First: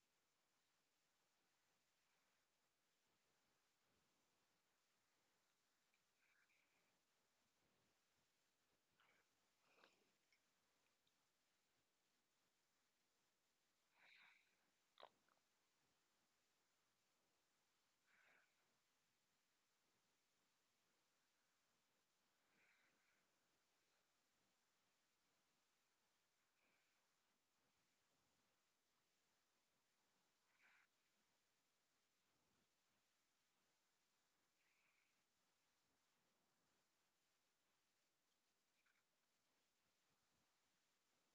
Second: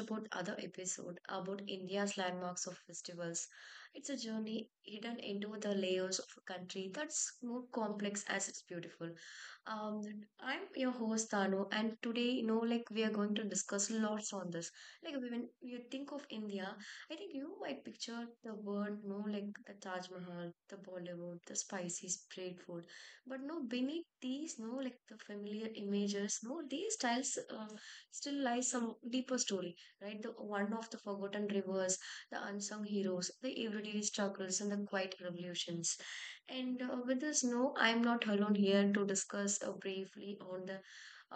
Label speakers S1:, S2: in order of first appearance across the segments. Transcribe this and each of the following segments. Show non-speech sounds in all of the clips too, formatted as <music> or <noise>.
S1: about other episode about India's landmarks of festivals. It's a journey hidden into the layers of a country that's more complex as it's beautiful. Um, I'm your host Tanu, and today, like we are going to discuss lots on this. Like, when you think of India, I think you might picture the word, like the Taj Mahal, the Bollywood, the spicy street food, but no, beneath these, no, like the familiar images, no, these styles still lies some deeper story, right? The one of the forgotten rivers, the unsung heroes, the everyday struggles, and the quiet revolutions. And with this, no, I'm not alone here to discuss briefly on the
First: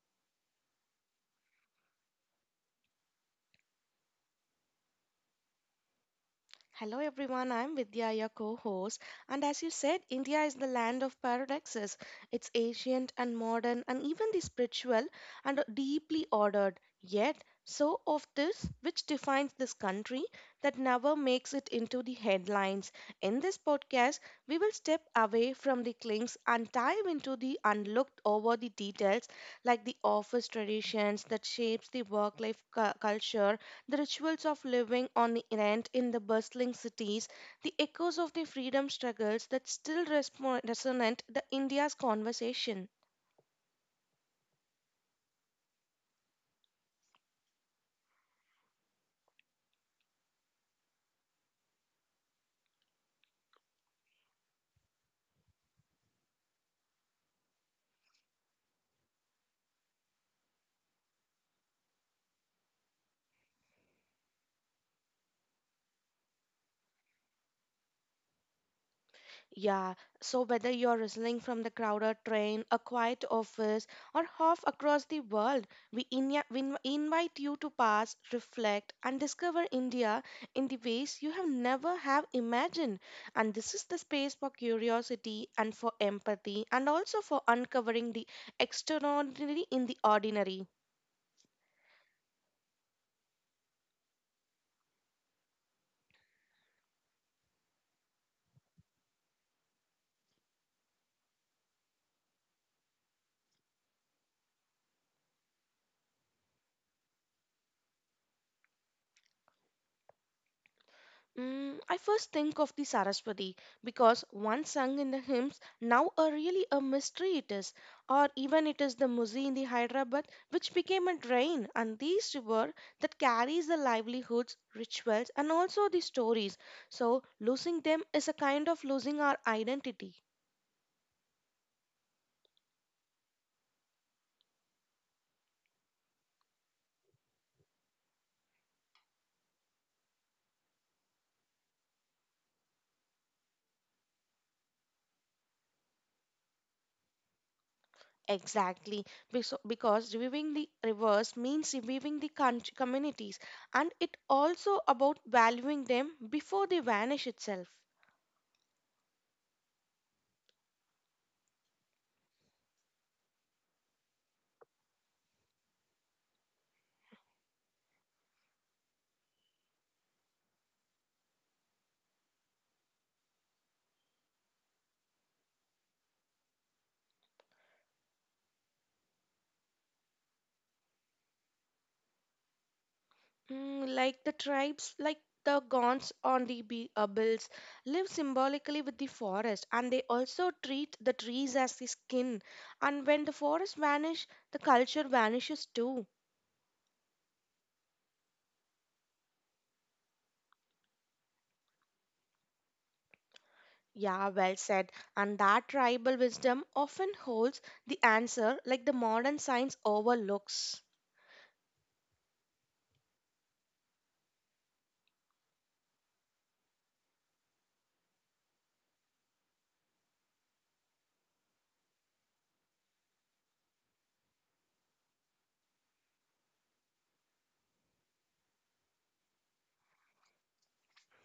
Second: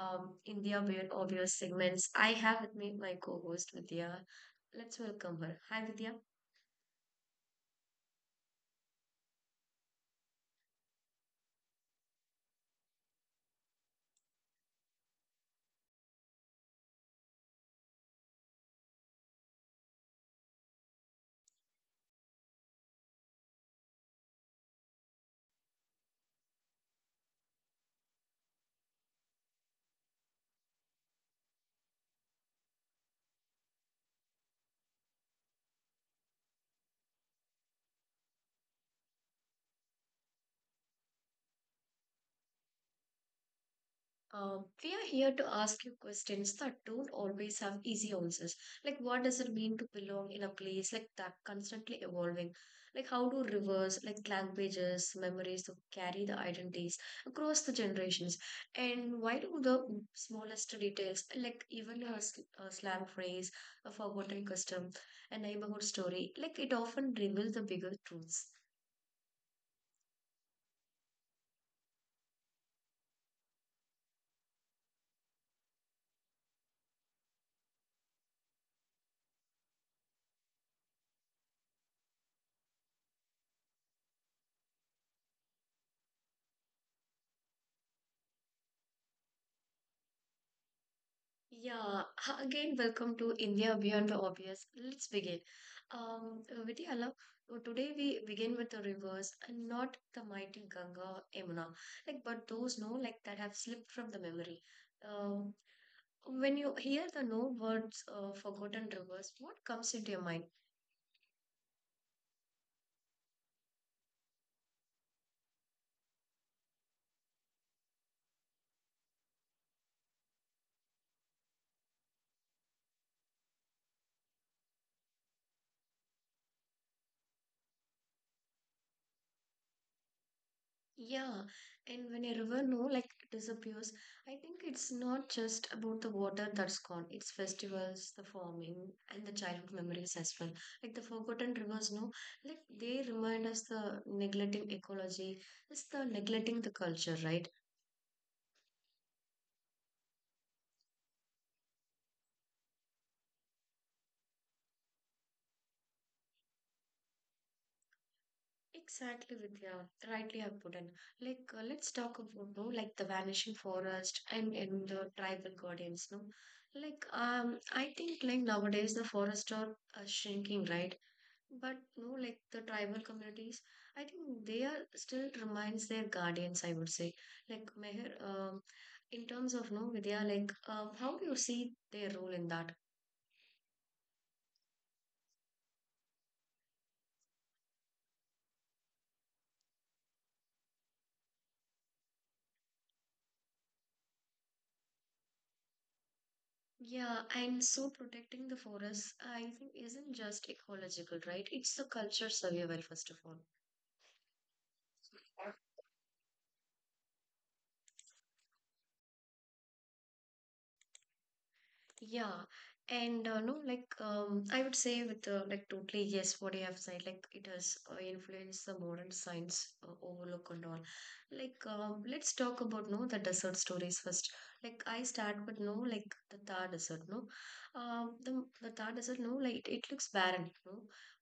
S1: India Weird Obvious segments. I have with me my co-host Vidya. Let's welcome her. Hi, Vidya.
S2: Hello everyone, I'm Vidya, your co host. And as you said, India is the land of paradoxes. It's ancient and modern, and even the spiritual and deeply ordered. Yet, so of this which defines this country that never makes it into the headlines. In this podcast, we will step away from the clings and dive into the unlooked over the details like the office traditions that shapes the work life culture the rituals of living on rent in the bustling cities, the echoes of the freedom struggles that still resonate the India's conversation.
S1: We are here to ask you questions that don't always have easy answers. Like, what does it mean to belong in a place like that, constantly evolving? Like, how do rivers, like languages, memories, to carry the identities across the generations? And why do the smallest details, like even a slang phrase, a forgotten custom, a neighborhood story, like it often reveals the bigger truths?
S2: Yeah, so whether you're listening from the crowded train, a quiet office, or half across the world, we invite you to pass, reflect, and discover India in the ways you have never have imagined. And this is the space for curiosity and for empathy, and also for uncovering the extraordinary in the ordinary.
S1: Yeah, again, welcome to India Beyond the Obvious. Let's begin. Vidya, love, today we begin with the rivers and not the mighty Ganga, Yamuna, like, but those no, like, that have slipped from the memory. Um, when you hear the no words, forgotten rivers, what comes into your mind?
S2: I first think of the Saraswati because once sung in the hymns, now a really a mystery it is, or even it is the Musi in the Hyderabad which became a drain and these river that carries the livelihoods, rituals, and also the stories. So losing them is a kind of losing our identity.
S1: Yeah, and when a river no like disappears, I think it's not just about the water that's gone. It's festivals, the farming, and the childhood memories as well. Like the forgotten rivers, no, like they remind us the neglecting ecology, it's the neglecting the culture, right?
S2: Exactly, because reviving the rivers means reviving the country, communities, and it also about valuing them before they vanish itself.
S1: Exactly, Vidya. Rightly have put in. Like let's talk about no, like the vanishing forest and the tribal guardians, no. Like I think like nowadays the forests are shrinking, right? But no, like the tribal communities, I think they are still remains their guardians, I would say. Like Meher, in terms of no Vidya, like how do you see their role in that?
S2: Mm, like the tribes, like the Gonds on the bills, live symbolically with the forest, and they also treat the trees as the skin. And when the forest vanish, the culture vanishes too.
S1: Yeah, and so protecting the forest, I think, isn't just ecological, right? It's the culture survival, first of all.
S2: Yeah, well said. And that tribal wisdom often holds the answer, like the modern science overlooks.
S1: Yeah, and no, like I would say with like totally yes, what you have said, like it has influenced the modern science overlook and all. Like let's talk about no the desert stories first. Like I start with no like the Thar Desert, no, the Thar Desert, no, like it looks barren, no,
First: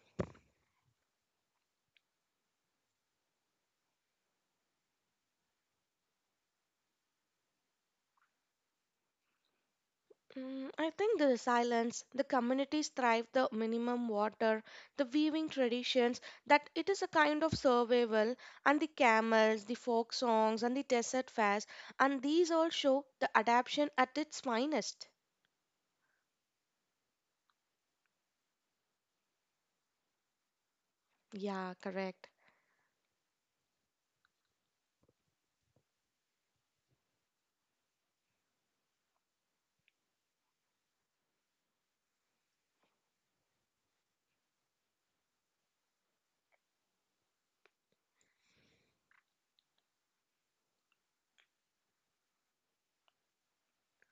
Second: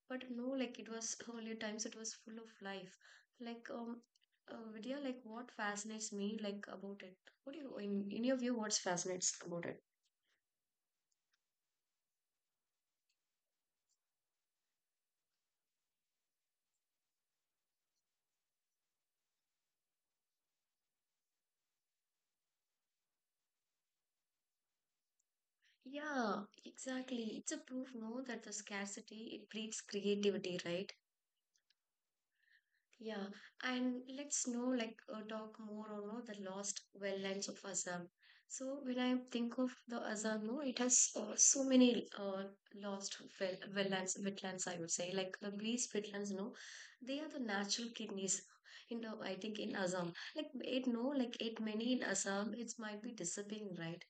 S1: but no, like it was earlier times it was full of life. Like Vidya, like what fascinates me like about it? What do you in your view, what fascinates about it?
S2: I think the silence, the communities thrive, the minimum water, the weaving traditions, that it is a kind of survival, and the camels, the folk songs, and the desert fairs, and these all show the adaptation at its finest.
S1: Yeah, exactly. It's a proof, no, that the scarcity it breeds creativity, right?
S2: Yeah, correct.
S1: Yeah, and let's know like talk more on no, the lost well lands of Assam. So when I think of the Assam, no, it has so many lost well wetlands. I would say like these wetlands, no, they are the natural kidneys. You know, I think in Assam, like it no, like it many in Assam, it might be disappearing, right?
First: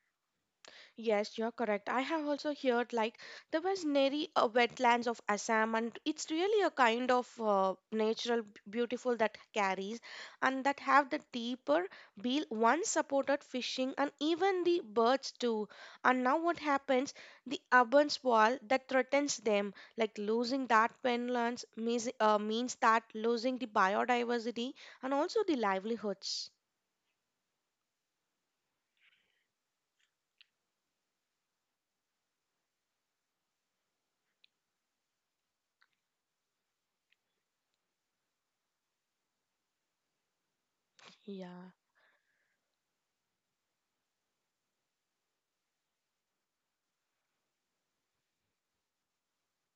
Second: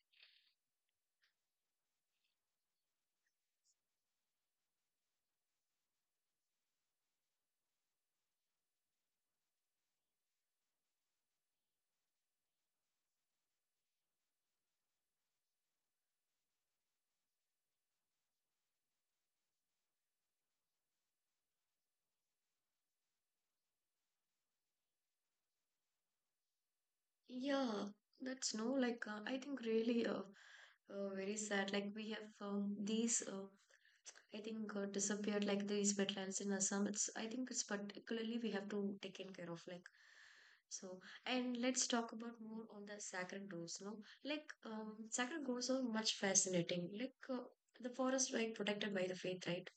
S2: Yes, you're correct. I have also heard like the was Neri wetlands of Assam, and it's really a kind of natural beautiful that carries and that have the deeper bill once supported fishing and even the birds too. And now what happens? The urban sprawl that threatens them, like losing that wetlands means that losing the biodiversity and also the livelihoods.
S1: Yeah, that's no like I think really very sad. Like we have these I think disappeared like these wetlands in Assam. It's, I think, it's particularly we have to take in care of, like, so. And
S2: Yeah.
S1: let's talk about more on the sacred groves. No, like sacred groves are much fascinating. Like the forest like protected by the faith, right?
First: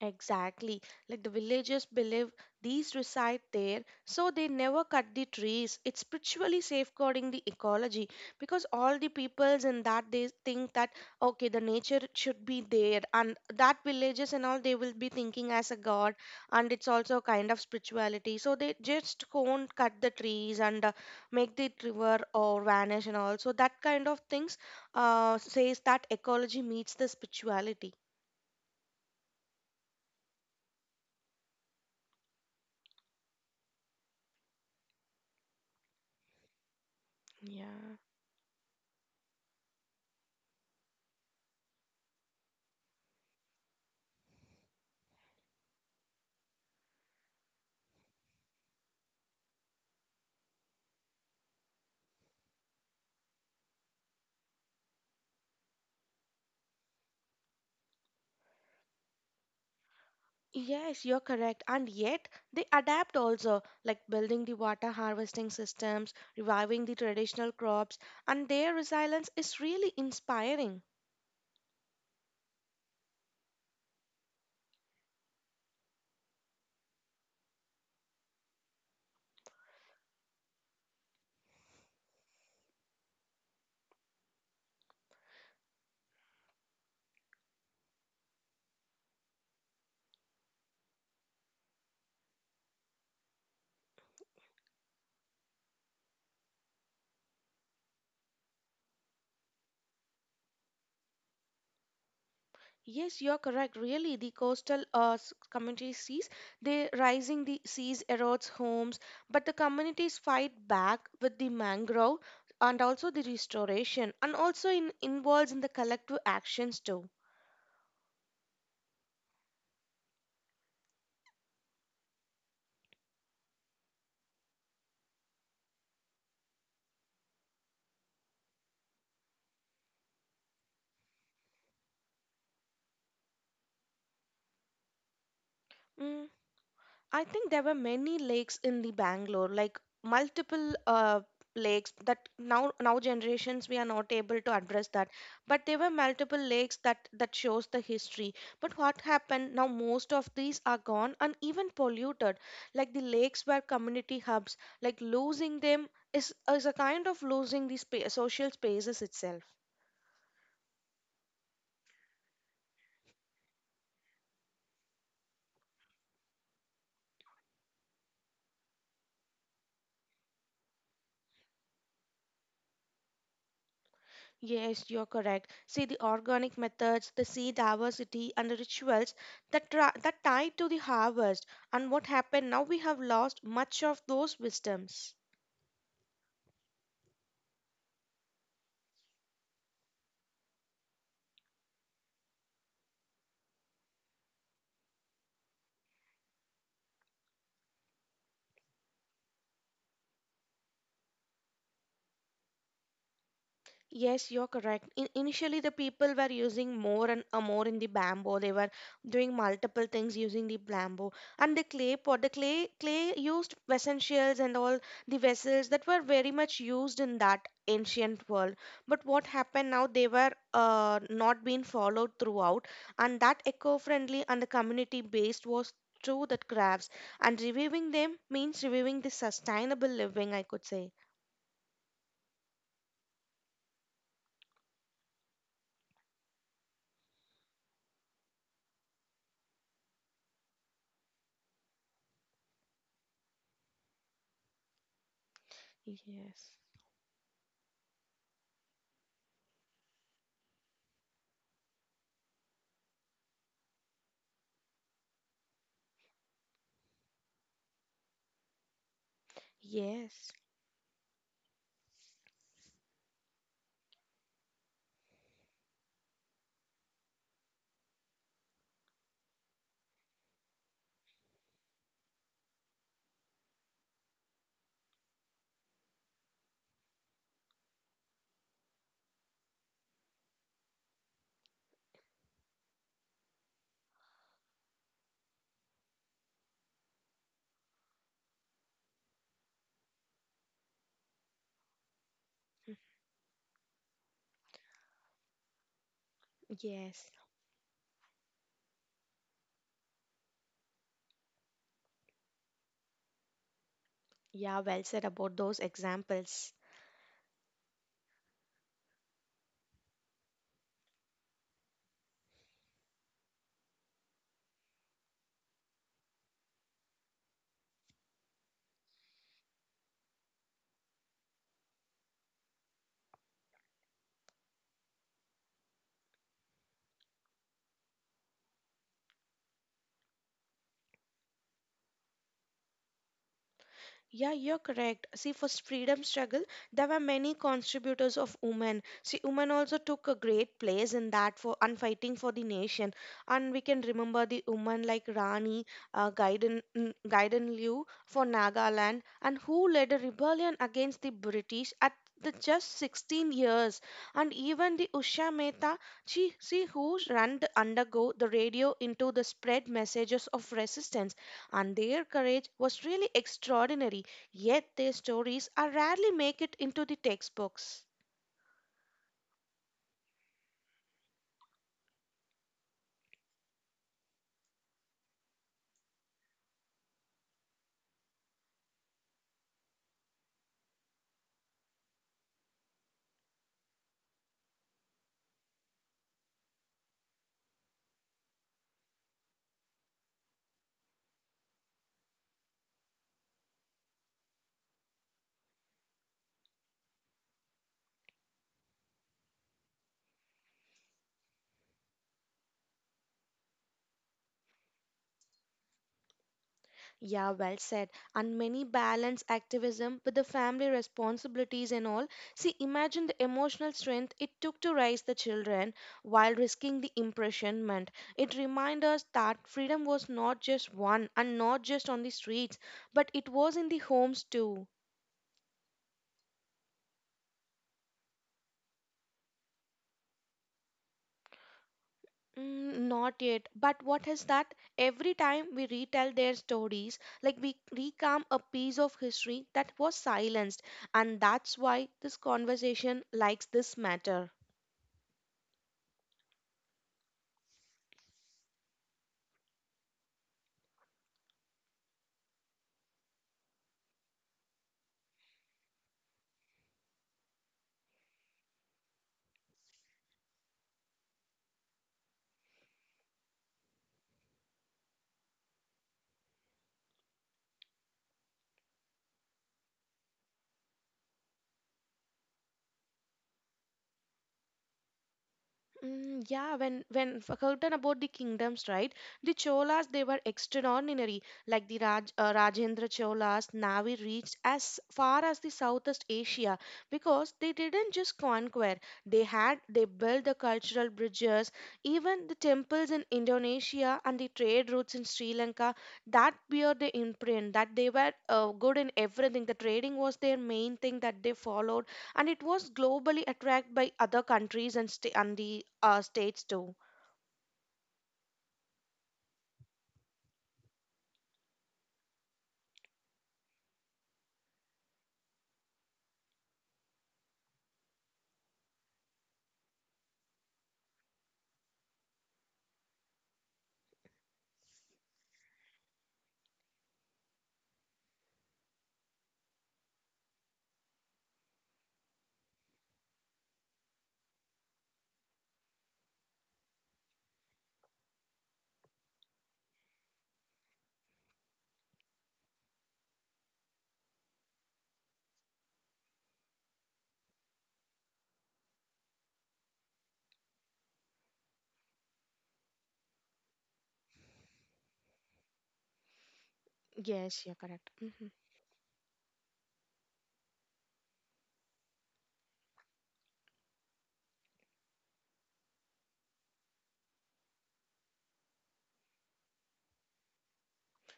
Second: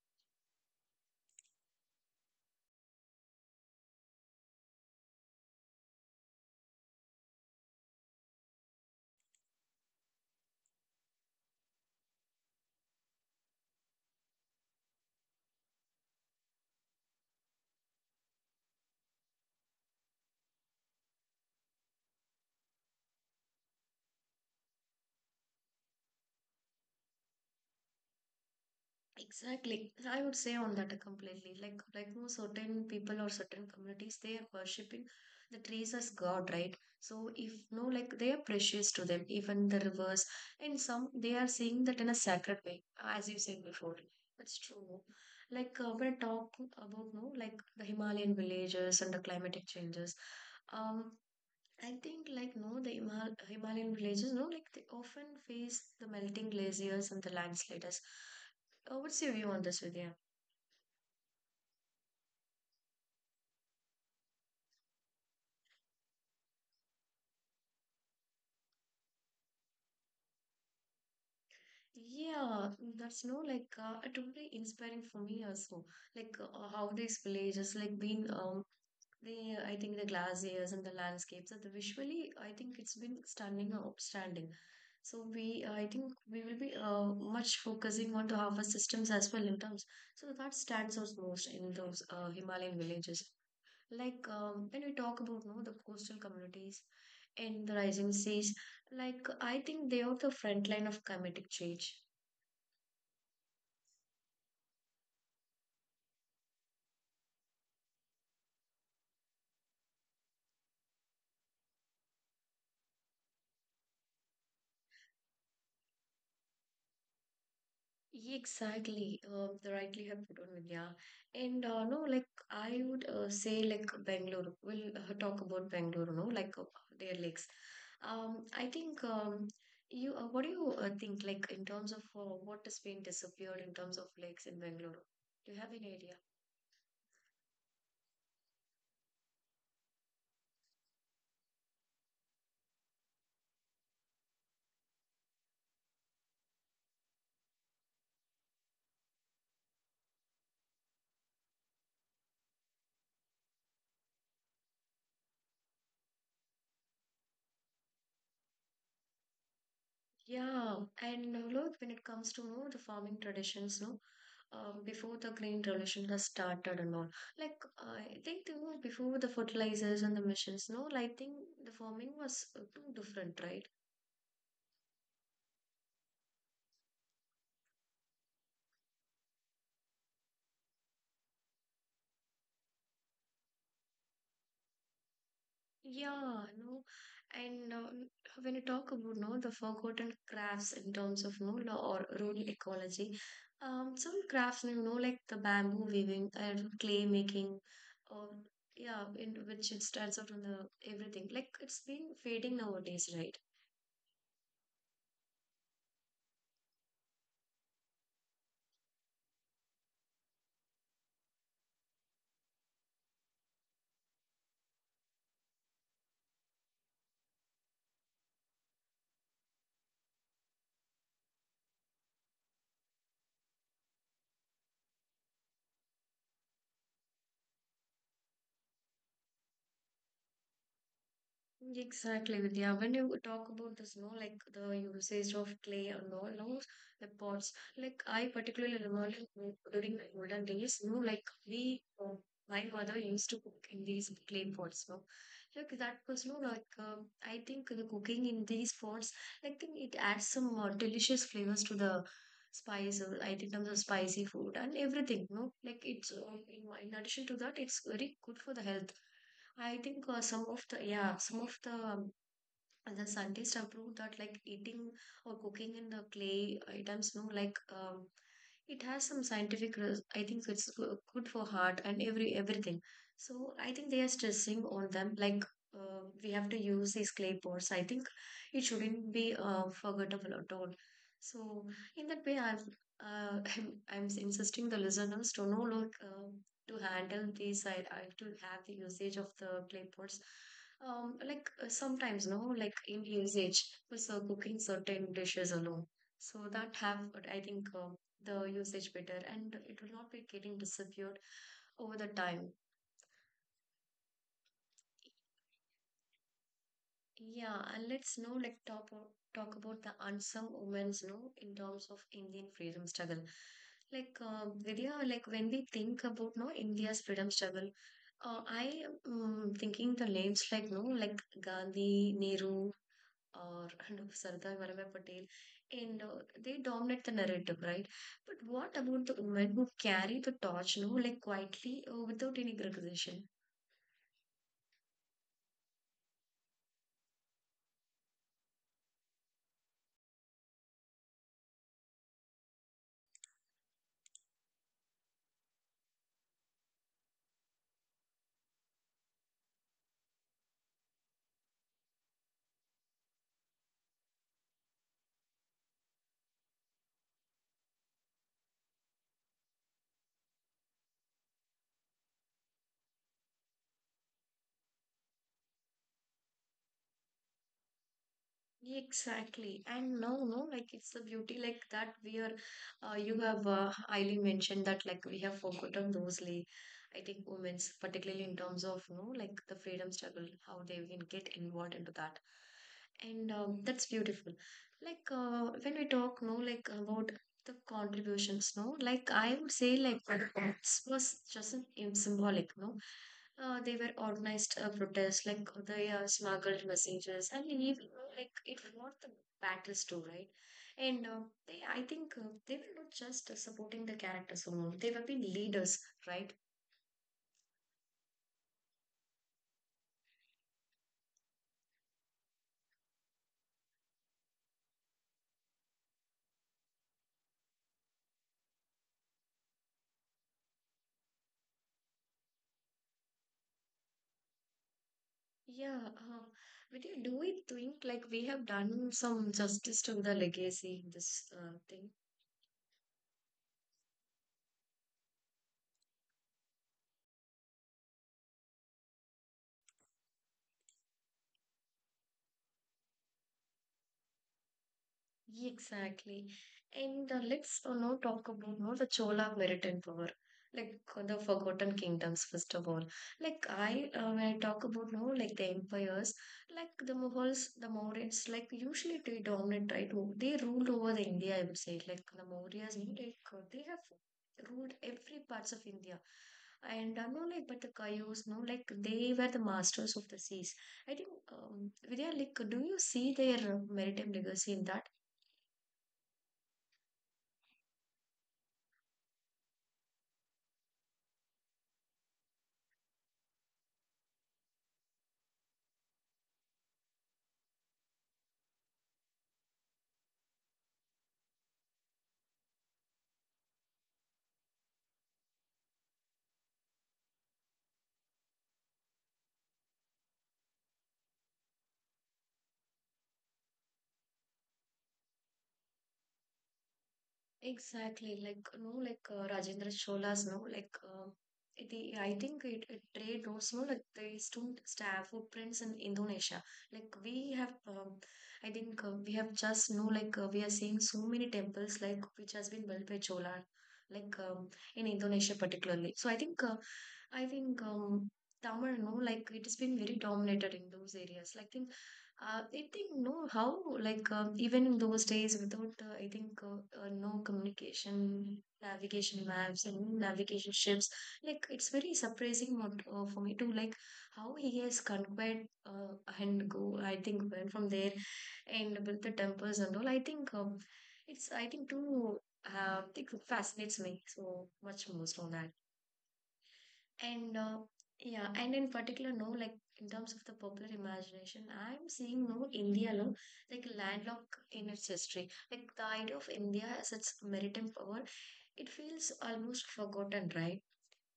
S2: Exactly. Like the villagers believe these reside there, so they never cut the trees. It's spiritually safeguarding the ecology because all the peoples in that they think that okay, the nature should be there, and that villagers and all they will be thinking as a god, and it's also a kind of spirituality. So they just won't cut the trees and make the river or vanish and all. So that kind of things says that ecology meets the spirituality.
S1: Exactly. I would say on that completely. Like no certain people or certain communities they are worshipping the trees as God, right? So if no
S2: Yeah.
S1: like they are precious to them, even the rivers and some they are seeing that in a sacred way, as you said before. That's true. Like when I talk about no like the Himalayan villages and the climatic changes. Um I think like no, the Himalayan villages, no, like they often face the melting glaciers and the landslides. What's your view on this, Vidya?
S2: Yes, you're correct. And yet they adapt also, like building the water harvesting systems, reviving the traditional crops, and their resilience is really inspiring.
S1: Yeah, that's no like totally inspiring for me also. Like how these villages like been they I think the glaciers and the landscapes and the visually I think it's been stunning and outstanding. So we I think we will be much focusing on to our systems as well in terms. So that stands out most in those Himalayan villages. Like when we talk about no the coastal communities in the rising seas, like I think they are the front line of climatic change.
S2: Yes, you're correct. Really, the coastal community sees the rising the seas erodes homes, but the communities fight back with the mangrove and also the restoration, and also involves in the collective actions too.
S1: Yeah, exactly, the rightly have put on Vidya, and no, like I would say like Bangalore. We'll talk about Bangalore, no, like their lakes. I think you. What do you think, like in terms of what has been disappeared in terms of lakes in Bangalore? Do you have any idea?
S2: Mm. I think there were many lakes in the Bangalore, like multiple lakes that now generations we are not able to address that. But there were multiple lakes that shows the history. But what happened now? Most of these are gone and even polluted. Like the lakes were community hubs. Like losing them is a kind of losing the social spaces itself.
S1: Yeah, and when it comes to the farming traditions, no, before the green revolution has started and all, like I think before the fertilizers and the machines, no, like, I think the farming was too different, right?
S2: Yes, you're correct. See, the organic methods, the seed diversity, and the rituals that tie to the harvest and what happened. Now we have lost much of those wisdoms.
S1: Yeah, no, and when you talk about no the forgotten crafts in terms of no law or rural ecology, some crafts like the bamboo weaving and clay making, or yeah, in which it starts out on the everything like it's been fading nowadays, right?
S2: Yes, you're correct. In initially, the people were using more and more in the bamboo. They were doing multiple things using the bamboo and the clay pot. The clay used essentials and all the vessels that were very much used in that ancient world. But what happened now? They were not being followed throughout, and that eco-friendly and the community-based was through the crafts. And reviving them means reviving the sustainable living. I could say.
S1: Exactly, Vidya. When you talk about this, no, like the usage of clay and all, no, the pots. Like I particularly remember during the olden days, no, like my mother used to cook in these clay pots, no. Like that was, no,
S2: Yes.
S1: like I think the cooking in these pots, I think it adds some delicious flavors to the spice. I think terms of spicy food and everything, no. Like it's in addition to that, it's very good for the health. I think
S2: Yes.
S1: some of the yeah some of the and the scientists have proved that like eating or cooking in the clay items, no, like it has some scientific. I think it's good for heart and everything. So I think they are stressing on them. Like we have to use these clay pots. I think it shouldn't be forgettable at all. So in that way, <laughs> I'm insisting the listeners to know like to handle these. I to have the usage of the clay pots like sometimes, no, like in usage for so cooking certain dishes alone. So that have,
S2: Yes.
S1: I think, the usage better, and it will not be getting disappeared over the time.
S2: Yeah, well said about those examples.
S1: Yeah, and let's know, like talk about the unsung women's, no, in terms of Indian freedom struggle. Like Vidya, like when we think about no India's freedom struggle, I am thinking the names like no, like Gandhi, Nehru. Or <laughs> and of Sardar Vallabhbhai Patel, and they dominate the narrative, right? But what about the women who carry the torch, no, like quietly without any recognition?
S2: Yeah, you're correct. See, for freedom struggle, there were many contributors of women. See, women also took a great place in that for and fighting for the nation. And we can remember the women like Gaiden Liu for Nagaland, and who led a rebellion against the British at the just 16 years. And even the Usha Mehta, see who ran to undergo the radio into the spread messages of resistance and their courage was really extraordinary. Yet their stories are rarely make it into the textbooks.
S1: Exactly. And no, like it's the beauty like that we are, you have highly mentioned that like we have forgotten those like I think women's particularly in terms of no like the freedom struggle, how they can get involved into that. And that's beautiful. Like when we talk no like about the contributions, no, like I would say like the box was just an symbolic, no. They were organized protests, like they smuggled messages, and even like it won the battles too, right? And they, I think, they were not just supporting the characters alone; they were being leaders, right?
S2: Yeah, well said. And many balance activism with the family responsibilities and all. See, imagine the emotional strength it took to raise the children while risking the imprisonment. It reminds us that freedom was not just won and not just on the streets, but it was in the homes too.
S1: Yeah. But you do we think like we have done some justice to the legacy in this thing?
S2: Mm, not yet. But what is that? Every time we retell their stories, like we recount a piece of history that was silenced. And that's why this conversation likes this matter.
S1: Exactly. And let's now talk about the Chola maritime power, like the Forgotten Kingdoms, first of all. Like when I talk about like the empires, like the Mughals, the Mauryas, like usually they dominate, right? They ruled over the India, I would say. Like the Mauryas, like they have ruled every parts of India. And no, like, but the Cayuse, no, like, they were the masters of the seas. I think, Vidya, like, do you see their maritime legacy in that?
S2: Mm, yeah, when forgotten about the kingdoms, right? The Cholas they were extraordinary. Like the Rajendra Cholas, Navi reached as far as the Southeast Asia because they didn't just conquer. They built the cultural bridges, even the temples in Indonesia and the trade routes in Sri Lanka. That bear the imprint that they were good in everything. The trading was their main thing that they followed and it was globally attracted by other countries and, and the states too.
S1: Exactly, like no, like Rajendra Chola's no, like the I think it trade routes no, like they still stamp footprints in Indonesia. Like we have, I think we have just no, like we are seeing so many temples like which has been built by Chola, like in Indonesia particularly. So I think Tamil no, like it has been very dominated in those areas. Like I think no, how like even in those days without I think no communication, navigation maps and navigation ships, like it's very surprising what, for me to like how he has conquered and go. I think went from there and built the temples and all. I think it's I think too it fascinates me so much most on that. And
S2: Yes, you're correct.
S1: yeah,
S2: Mhm.
S1: and in particular, no, like in terms of the popular imagination, I'm seeing no India, no, like landlocked in its history. Like the idea of India as its maritime power, it feels almost forgotten, right?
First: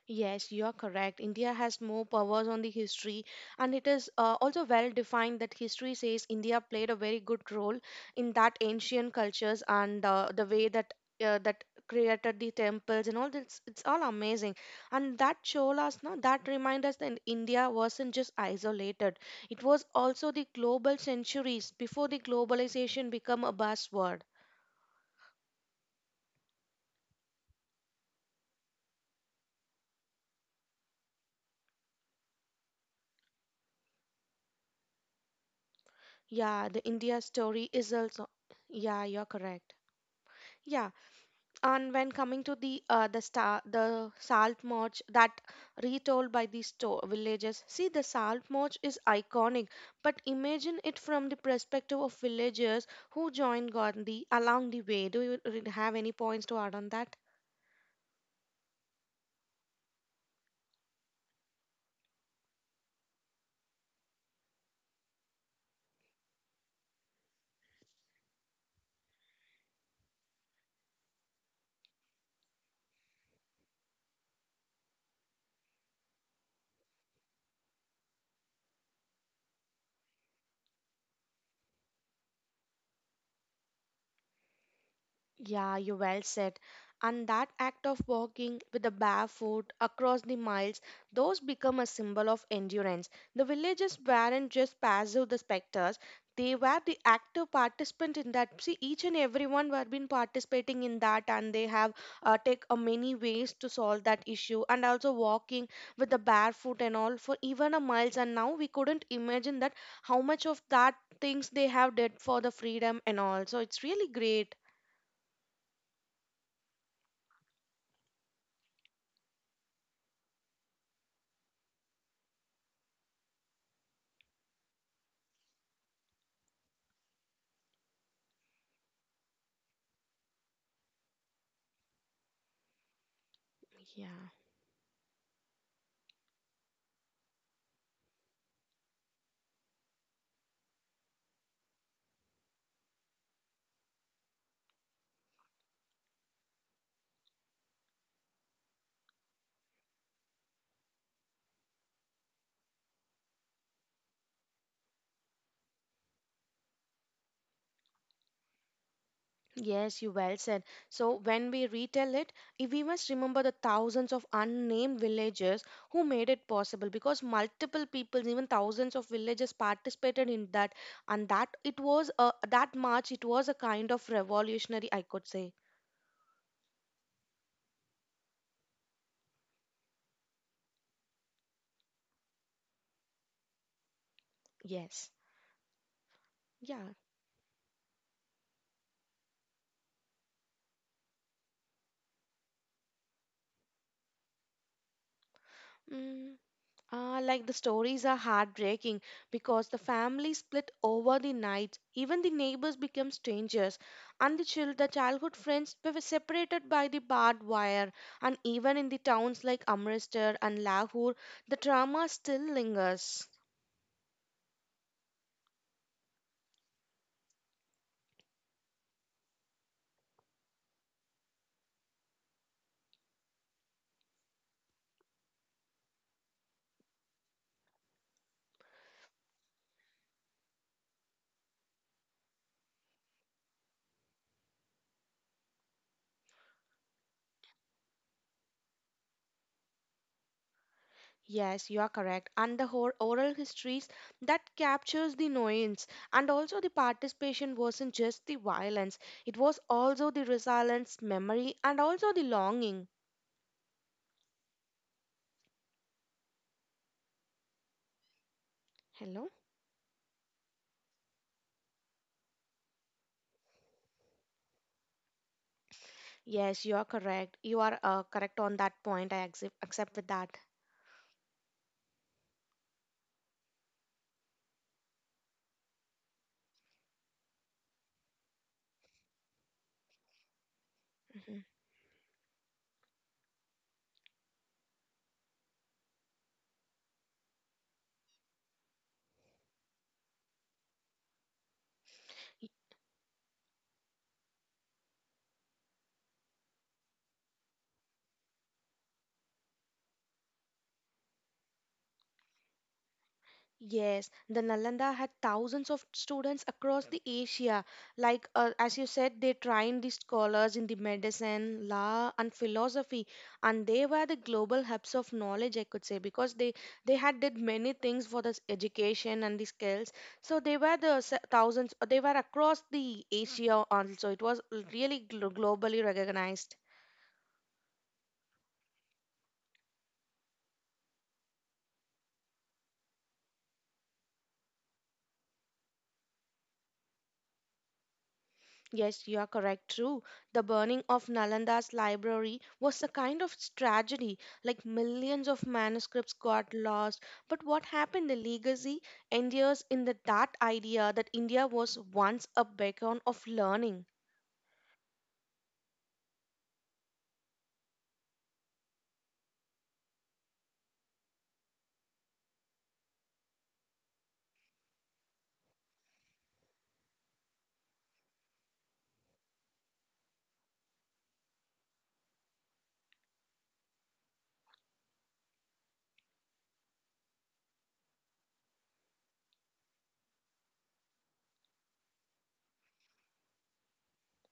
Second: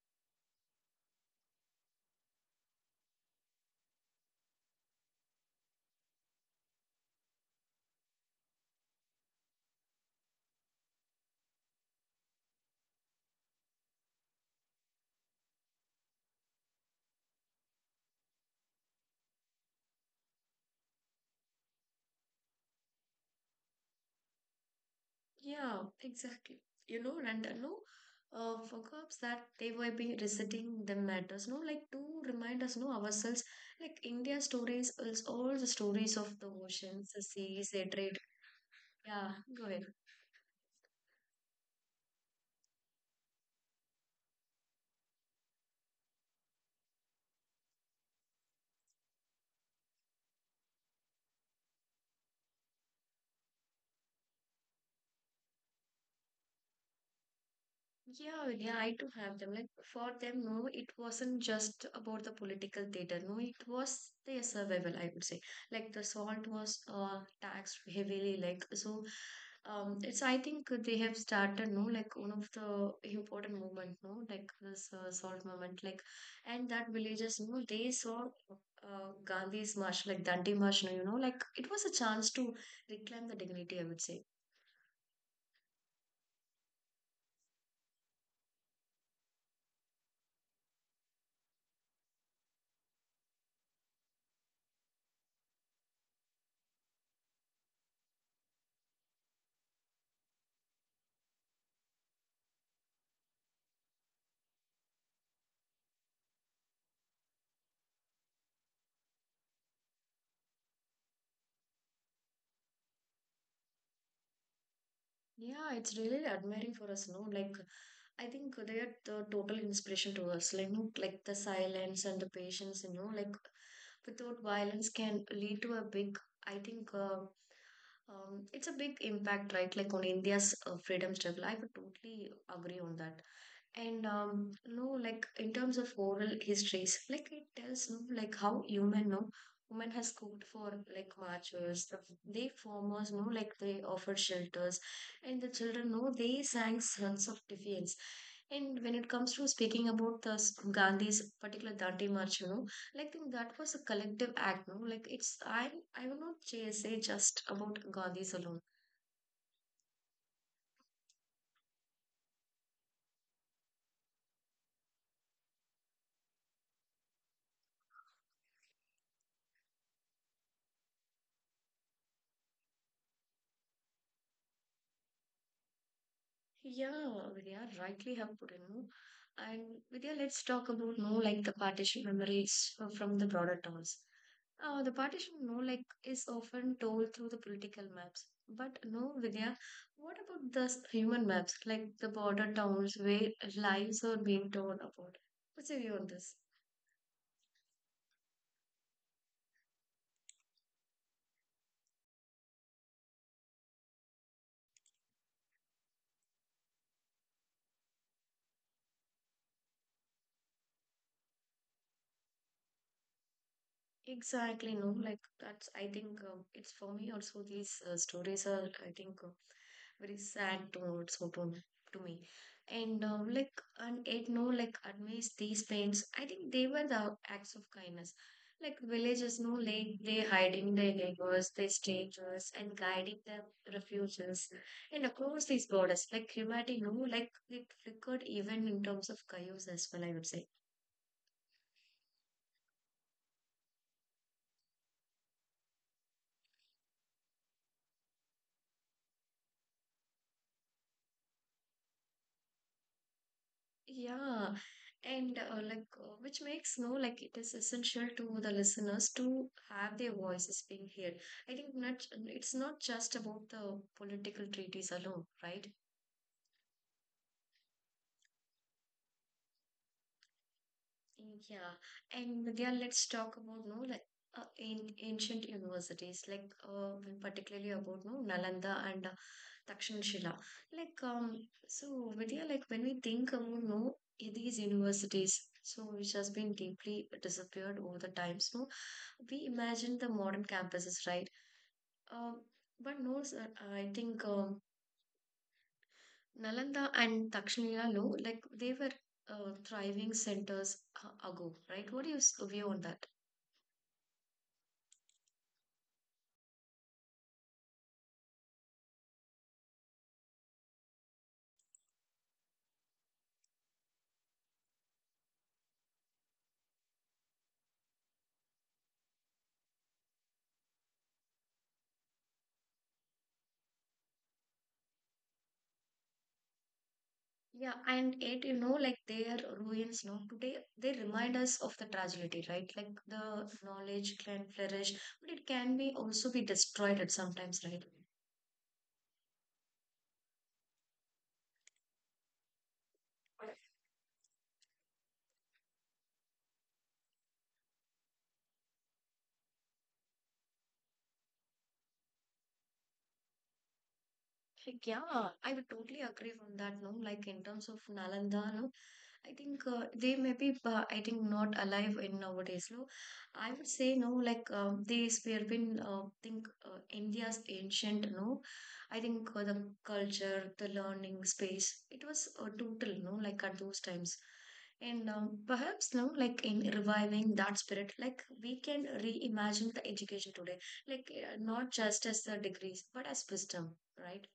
S2: Yes, you are correct. India has more powers on the history, and it is also well defined that history says India played a very good role in that ancient cultures and the way that that created the temples and all this. It's all amazing, and that shows us now that reminds us that India wasn't just isolated. It was also the global centuries before the globalization became a buzzword.
S1: Yeah, exactly. You know, and no, forgets that they were be reciting the matters, no, like to remind us, no, ourselves, like India stories is all the stories of the
S2: Yeah, the
S1: oceans,
S2: India
S1: the
S2: story
S1: seas, the
S2: is
S1: trade.
S2: also. Yeah, you're
S1: Yeah, go
S2: correct.
S1: ahead.
S2: Yeah. And when coming to the star the salt march that retold by the store villages, see the salt march is iconic but imagine it from the perspective of villagers who joined Gandhi along the way. Do you have any points to add on that?
S1: Yeah, yeah, I do have them. Like for them, no, it wasn't just about the political theater. No, it was their survival, I would say. Like the salt was taxed heavily, like so it's I think they have started no like one of the important movement, no, like this salt movement, like and that villagers, no, they saw Gandhi's march, like Dandi march, no, you know, like it was a chance to reclaim the dignity, I would say.
S2: Yeah, you well said. And that act of walking with the bare foot across the miles, those become a symbol of endurance. The villagers weren't just passive the spectators; they were the active participant in that. See, each and everyone were been participating in that, and they have take a many ways to solve that issue. And also walking with the bare foot and all for even a miles. And now we couldn't imagine that how much of that things they have did for the freedom and all. So it's really great.
S1: Yeah, it's really admiring for us, no? Like, I think they are the total inspiration to us, like, no, like the silence and the patience, like without violence can lead to a big, I think, it's a big impact, right? Like on India's freedom struggle. I would totally agree on that. And
S2: Yeah.
S1: no, like in terms of oral histories, like it tells no, like how human no, women has cooked for like marchers, the, they farmers no, like they offered shelters, and the children no, they sang songs of defiance. And when it comes to speaking about Gandhi's particular Dandi March, like I think that was a collective act, no? Like it's I will not say just about Gandhi's alone.
S2: Yes, you well said. So when we retell it, if we must remember the thousands of unnamed villagers who made it possible because multiple people, even thousands of villagers participated in that and that it was a that march, it was a kind of revolutionary, I could say.
S1: Yeah, Vidya, rightly have put in, no? And Vidya, let's talk about no like the partition memories from the broader terms. The
S2: Yes.
S1: partition no like is often
S2: Yeah.
S1: told through the political maps. But no, Vidya, what about human maps, like the border towns where lives are being torn apart? What's your view on this?
S2: Mm. Ah, like the stories are heartbreaking because the family split over the night. Even the neighbors become strangers, and the childhood friends were separated by the barbed wire. And even in the towns like Amritsar and Lahore, the trauma still lingers.
S1: Exactly, no, like that's, I think it's for me also. These stories are, I think, very sad to also to me. And like, and it no, like, amidst these pains, I think they were the acts of kindness. Like, villagers, no, like, they hiding their neighbors, their strangers, and guiding their refugees. And across these borders, like, humanity, no, like, it flickered even in terms of chaos as well, I would say.
S2: Yes, you are correct. And the whole oral histories that captures the nuance, and also the participation wasn't just the violence; it was also the resilience, memory, and also the longing.
S1: Yeah, and like which makes no like it is essential to the listeners
S2: Hello.
S1: to have their voices being heard. I think not it's not just about the political treaties alone, right?
S2: Yes, you are correct. You are correct on that point. Accept with that.
S1: Yeah, and Vidya, let's talk about no like in ancient universities, like particularly about no Nalanda and Dakshinashila. Like
S2: Mhm.
S1: so Vidya, like when we think about no these universities, so which has been deeply disappeared over the times, no, we imagine the modern campuses, right? Um,
S2: Y-
S1: but no, sir, I think Nalanda and Dakshinashila, no, like they were thriving centers ago, right? What do you view on that?
S2: Yes, the Nalanda had thousands of students across the Asia. Like as you said, they trained the scholars in the medicine, law, and philosophy, and they were the global hubs of knowledge. I could say because they had did many things for this education and the skills. So they were the thousands. They were across the Asia also. It was really globally recognized.
S1: Yeah, and it, like their ruins, no, today they remind us of the tragedy, right? Like the knowledge can flourish, but it can be also be destroyed at sometimes, right?
S2: Yes, you are correct, true. The burning of Nalanda's library was a kind of tragedy, like millions of manuscripts got lost. But what happened? The legacy endures in the, that idea that India was once a beacon of learning.
S1: Like, yeah, I would totally agree from that. No, like in terms of Nalanda, no, I think they may be, I think, not alive in nowadays. No, I would say no. Like these, were been, think India's ancient. No, I think the culture, the learning space, it was total. No, like at those times. And perhaps no, like in reviving that spirit, like we can reimagine the education today, like not just as the degrees, but as wisdom, right?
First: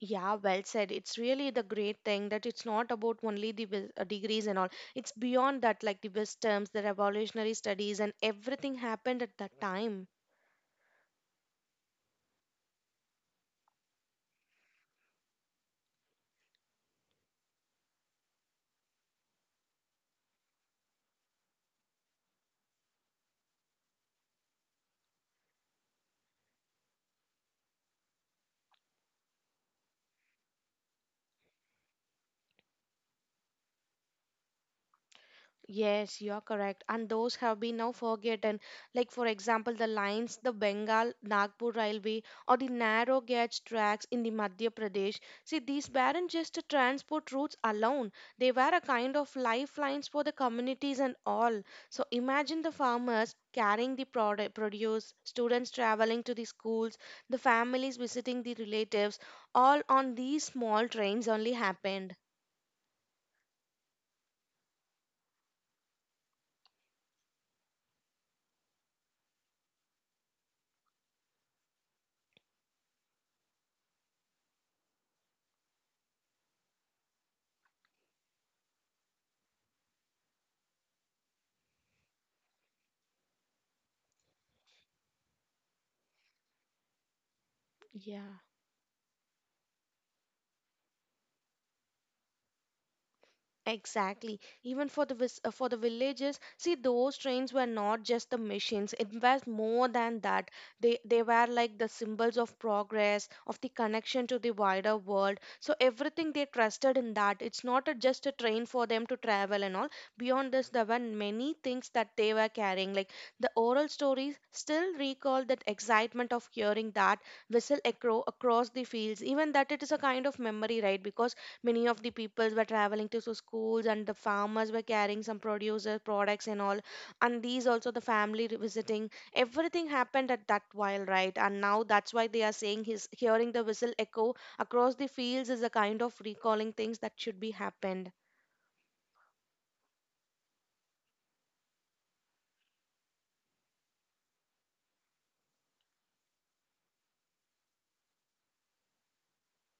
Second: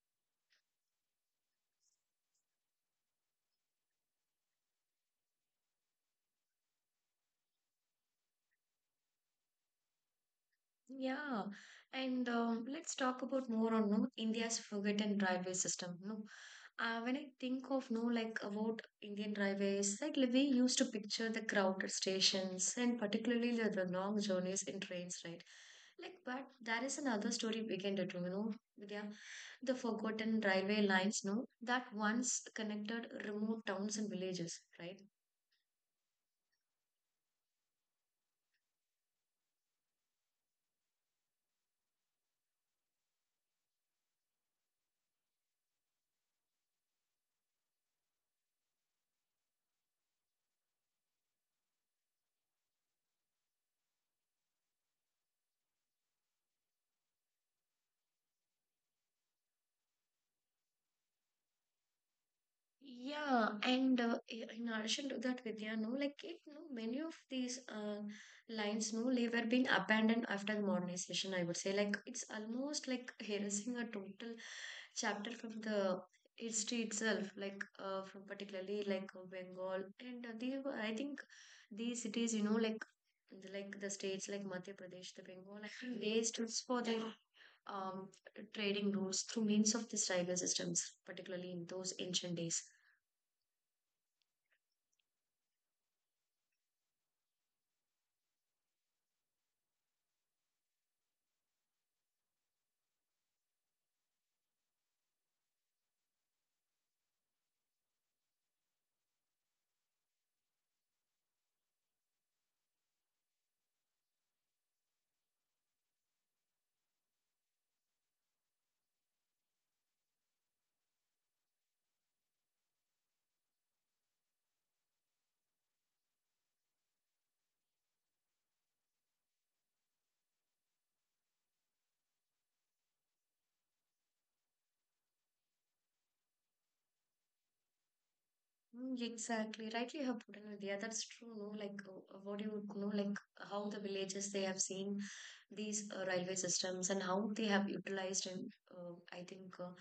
S2: Yeah, well said. It's really the great thing that it's not about only the degrees and all. It's beyond that, like the wisdoms, the revolutionary studies, and everything happened at that time.
S1: Yeah, and let's talk about more on no India's forgotten railway system. No, when I think of no like about Indian railways, like we used to picture the crowded stations and particularly the long journeys in trains, right? Like, but there is another story we can do, you know, Vidya, the forgotten railway lines, no, that once connected remote towns and villages, right?
S2: Yes, you're correct. And those have been now forgotten. Like, for example, the lines, the Bengal Nagpur Railway, or the narrow gauge tracks in the Madhya Pradesh. See, these weren't just transport routes alone, they were a kind of lifelines for the communities and all. So, imagine the farmers carrying the product, produce, students traveling to the schools, the families visiting the relatives, all on these small trains only happened.
S1: Yeah, and in addition to that, Vidya, no, like it, no, many of these lines, no, they were being abandoned after modernization. I would say, like it's almost like erasing a total chapter from the history itself, like from particularly like Bengal, and they were, I think these cities, like the states like Madhya Pradesh, the Bengal, I they stood for their um,
S2: Yeah.
S1: trading routes through means of these tribal systems, particularly in those ancient days.
S2: Exactly. Even for the for the villages, see those trains were not just the machines. It was more than that. They were like the symbols of progress, of the connection to the wider world. So everything they trusted in that. It's not a, just a train for them to travel and all. Beyond this, there were many things that they were carrying. Like the oral stories still recall that excitement of hearing that whistle across the fields. Even that it is a kind of memory, right? Because many of the peoples were traveling to so schools, and the farmers were carrying some producer products and all, and these also the family visiting, everything happened at that while, right? And now that's why they are saying his hearing the whistle echo across the fields is a kind of recalling things that should be happened.
S1: Mm, exactly, rightly you have put in, Vidya. That's true, no? Like what you would know, like how the villages they have seen these railway systems and how they have utilized and I think uh,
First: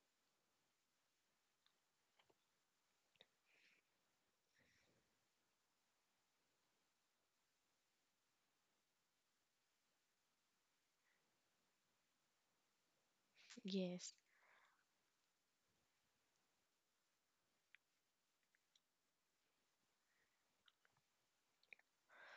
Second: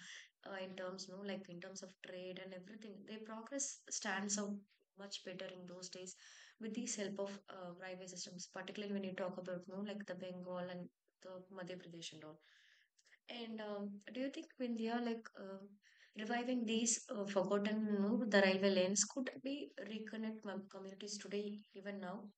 S1: uh, in terms, no, like in terms of trade and everything, their progress stands out much better in those days with these help of railway systems, particularly when you talk about, no, like the Bengal and the Madhya Pradesh and all. And
S2: Yes.
S1: do you think when they are like reviving these forgotten, the railway lanes could be reconnect communities today, even now?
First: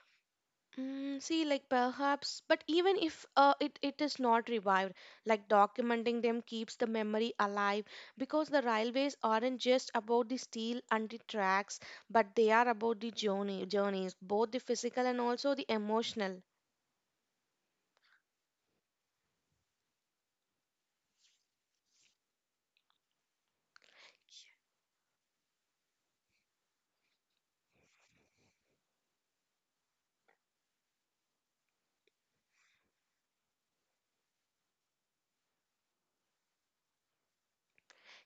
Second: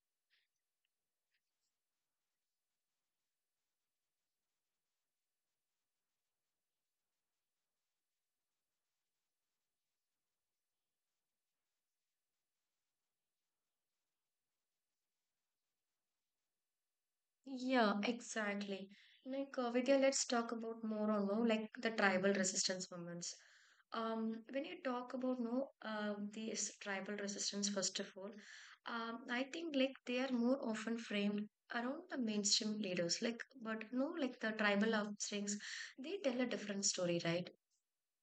S2: See, like perhaps, but even if it is not revived, like documenting them keeps the memory alive, because the railways aren't just about the steel and the tracks, but they are about the journey, journeys, both the physical and also the emotional.
S1: Yeah, exactly. Like Vidya, let's talk about more on more like the tribal resistance movements. When you talk about no, these tribal resistance, first of all, I think like they are more often framed around the mainstream leaders. Like, but no, like the tribal offsprings, they tell a different story, right?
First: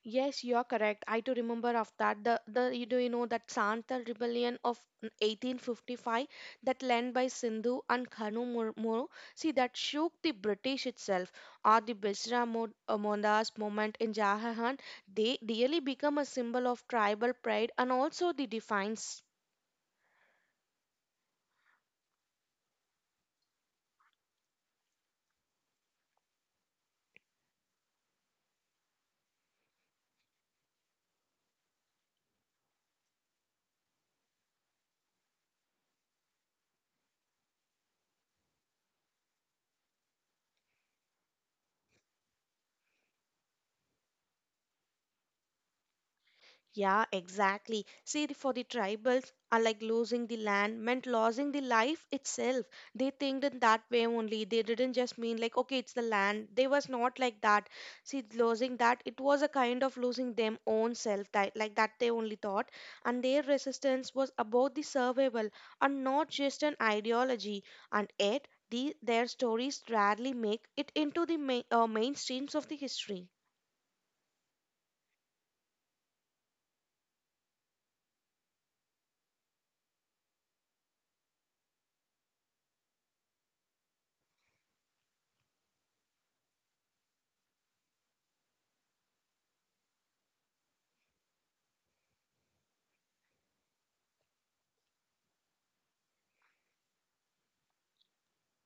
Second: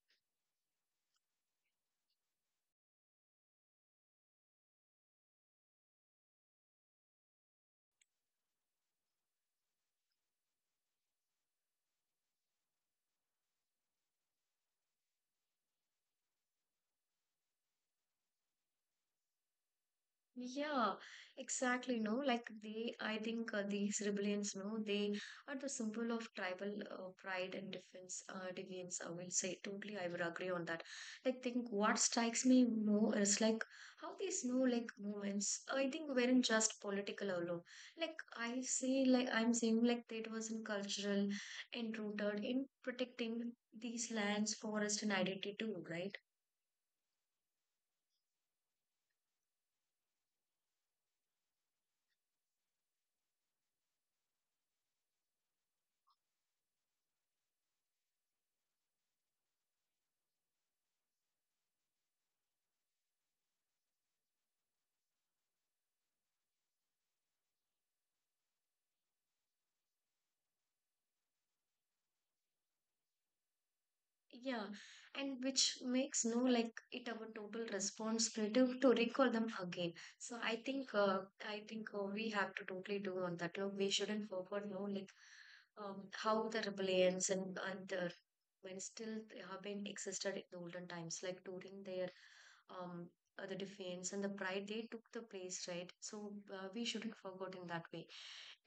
S2: Yes, you are correct. I do remember of that. The you do you know that Santal rebellion of 1855 that led by Sindhu and Kanu Moro. See that shook the British itself, or the Bisra Mondas movement in Jahan. They really become a symbol of tribal pride and also the defiance.
S1: Yeah, exactly. No, like they, I think these rebellions, no, they are the symbol of tribal pride and defense, deviance. I will say totally, I would agree on that. Like, think what strikes me more is like how these no like movements. I think weren't just political alone. Like I say, like I'm saying, like it was in cultural and rooted in protecting these lands, forest, and identity too, right?
S2: Yeah, exactly. See, for the tribals, are like losing the land meant losing the life itself. They think in that way only. They didn't just mean like, okay, it's the land. They was not like that. See, losing that, it was a kind of losing them own self, that, like that they only thought. And their resistance was about the survival and not just an ideology. And yet, their stories rarely make it into the mainstreams of the history.
S1: Yeah, and which makes no like it our total responsibility to recall them again. So I think we have to totally do on that. Look, we shouldn't forget no like how the rebellions and the, when still they have been existed in the olden times, like during their um the defense and the pride they took the place, right? So we shouldn't forget in that way.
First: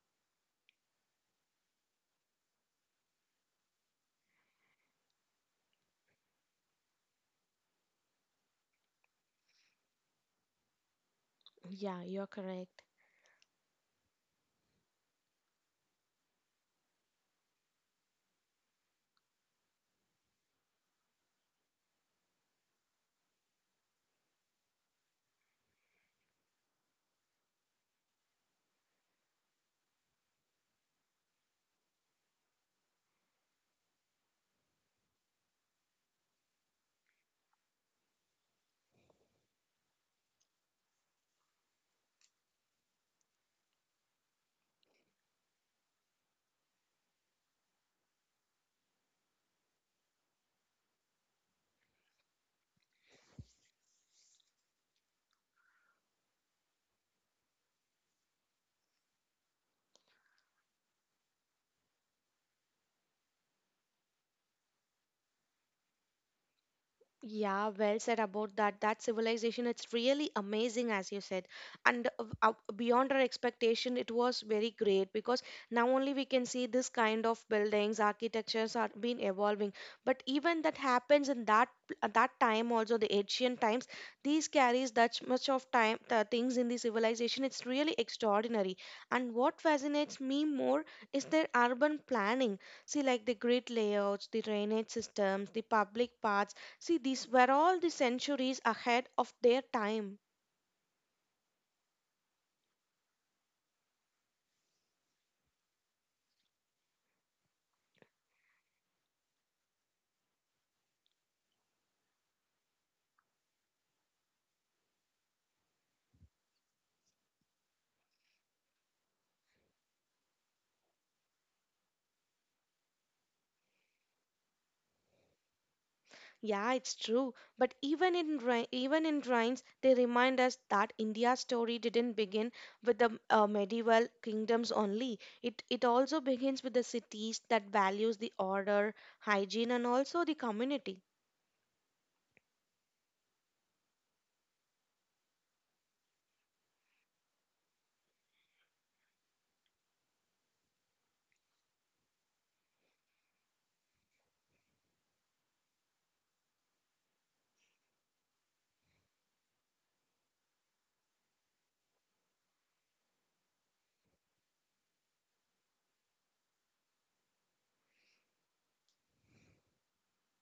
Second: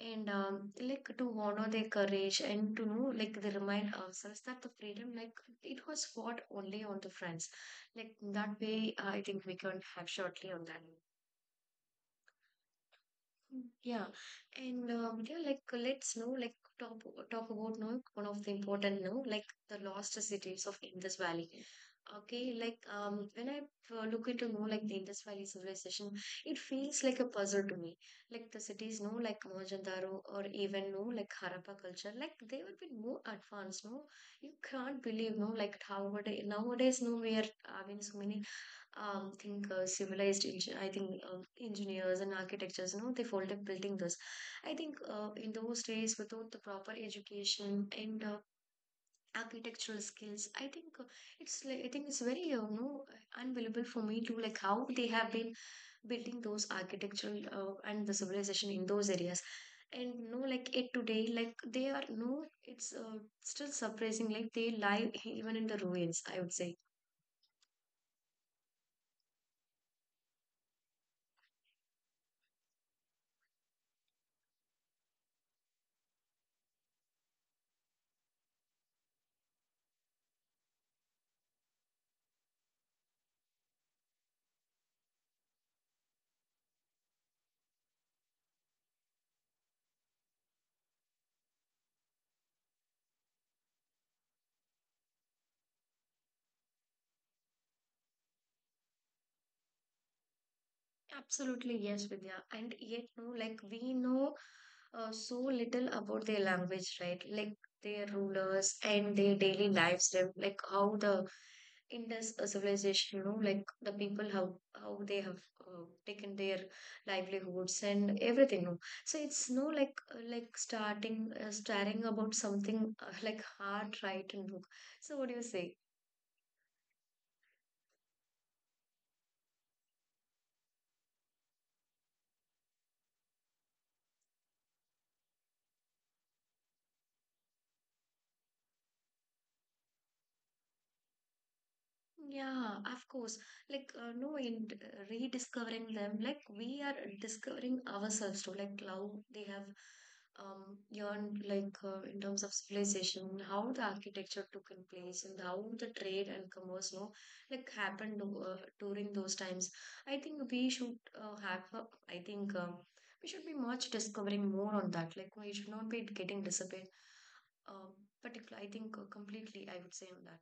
S1: And like to honor their courage and to know, like they remind ourselves that the freedom, like it was fought only on the fronts. Like that way, I think we can have shortly on that.
S2: Yeah, you're correct.
S1: Yeah, and yeah, like let's know, like talk about now one of the important now, like the lost cities of Indus Valley. Okay, like when I look into more like the Indus Valley civilization, it feels like a puzzle to me. Like the cities, no, like Mohenjo-daro or even no, like Harappa culture, like they would be more advanced. No, you can't believe no, like how nowadays no, we are having so many think civilized I think engineers and architectures, they fold up building this. I think in those days, without the proper education and architectural skills, I think it's like, I think it's very unbelievable for me to like how they have been building those architectural and the civilization in those areas. And like it today, like they are no, it's still surprising. Like they lie even in the ruins, I would say.
S2: Yeah, well said about that. That civilization, it's really amazing, as you said. And beyond our expectation, it was very great because now only we can see this kind of buildings, architectures are been evolving. But even that happens in that at that time also, the ancient times, these carries that much of time the things in the civilization. It's really extraordinary. And what fascinates me more is their urban planning. See, like the grid layouts, the drainage systems, the public paths. See, these were all the centuries ahead of their time.
S1: Absolutely, yes, Vidya. And yet, no, like we know so little about their language, right? Like their rulers and their daily lives, like how the Indus civilization, like the people how they have taken their livelihoods and everything. No, so it's no like like starting staring about something <laughs> like hard, right? And no. So what do you say?
S2: Yeah, it's true. But even in even in rhymes, they remind us that India's story didn't begin with the medieval kingdoms only. It also begins with the cities that values the order, hygiene, and also the community.
S1: Yeah, of course. Like, no, in rediscovering them, like we are discovering ourselves too, like how they have yearned, like in terms of civilization, how the architecture took in place, and how the trade and commerce, no, like happened during those times. I think we should have. I think we should be much discovering more on that. Like, we should not be getting disappeared. Um, Particular, I think completely. I would say on that.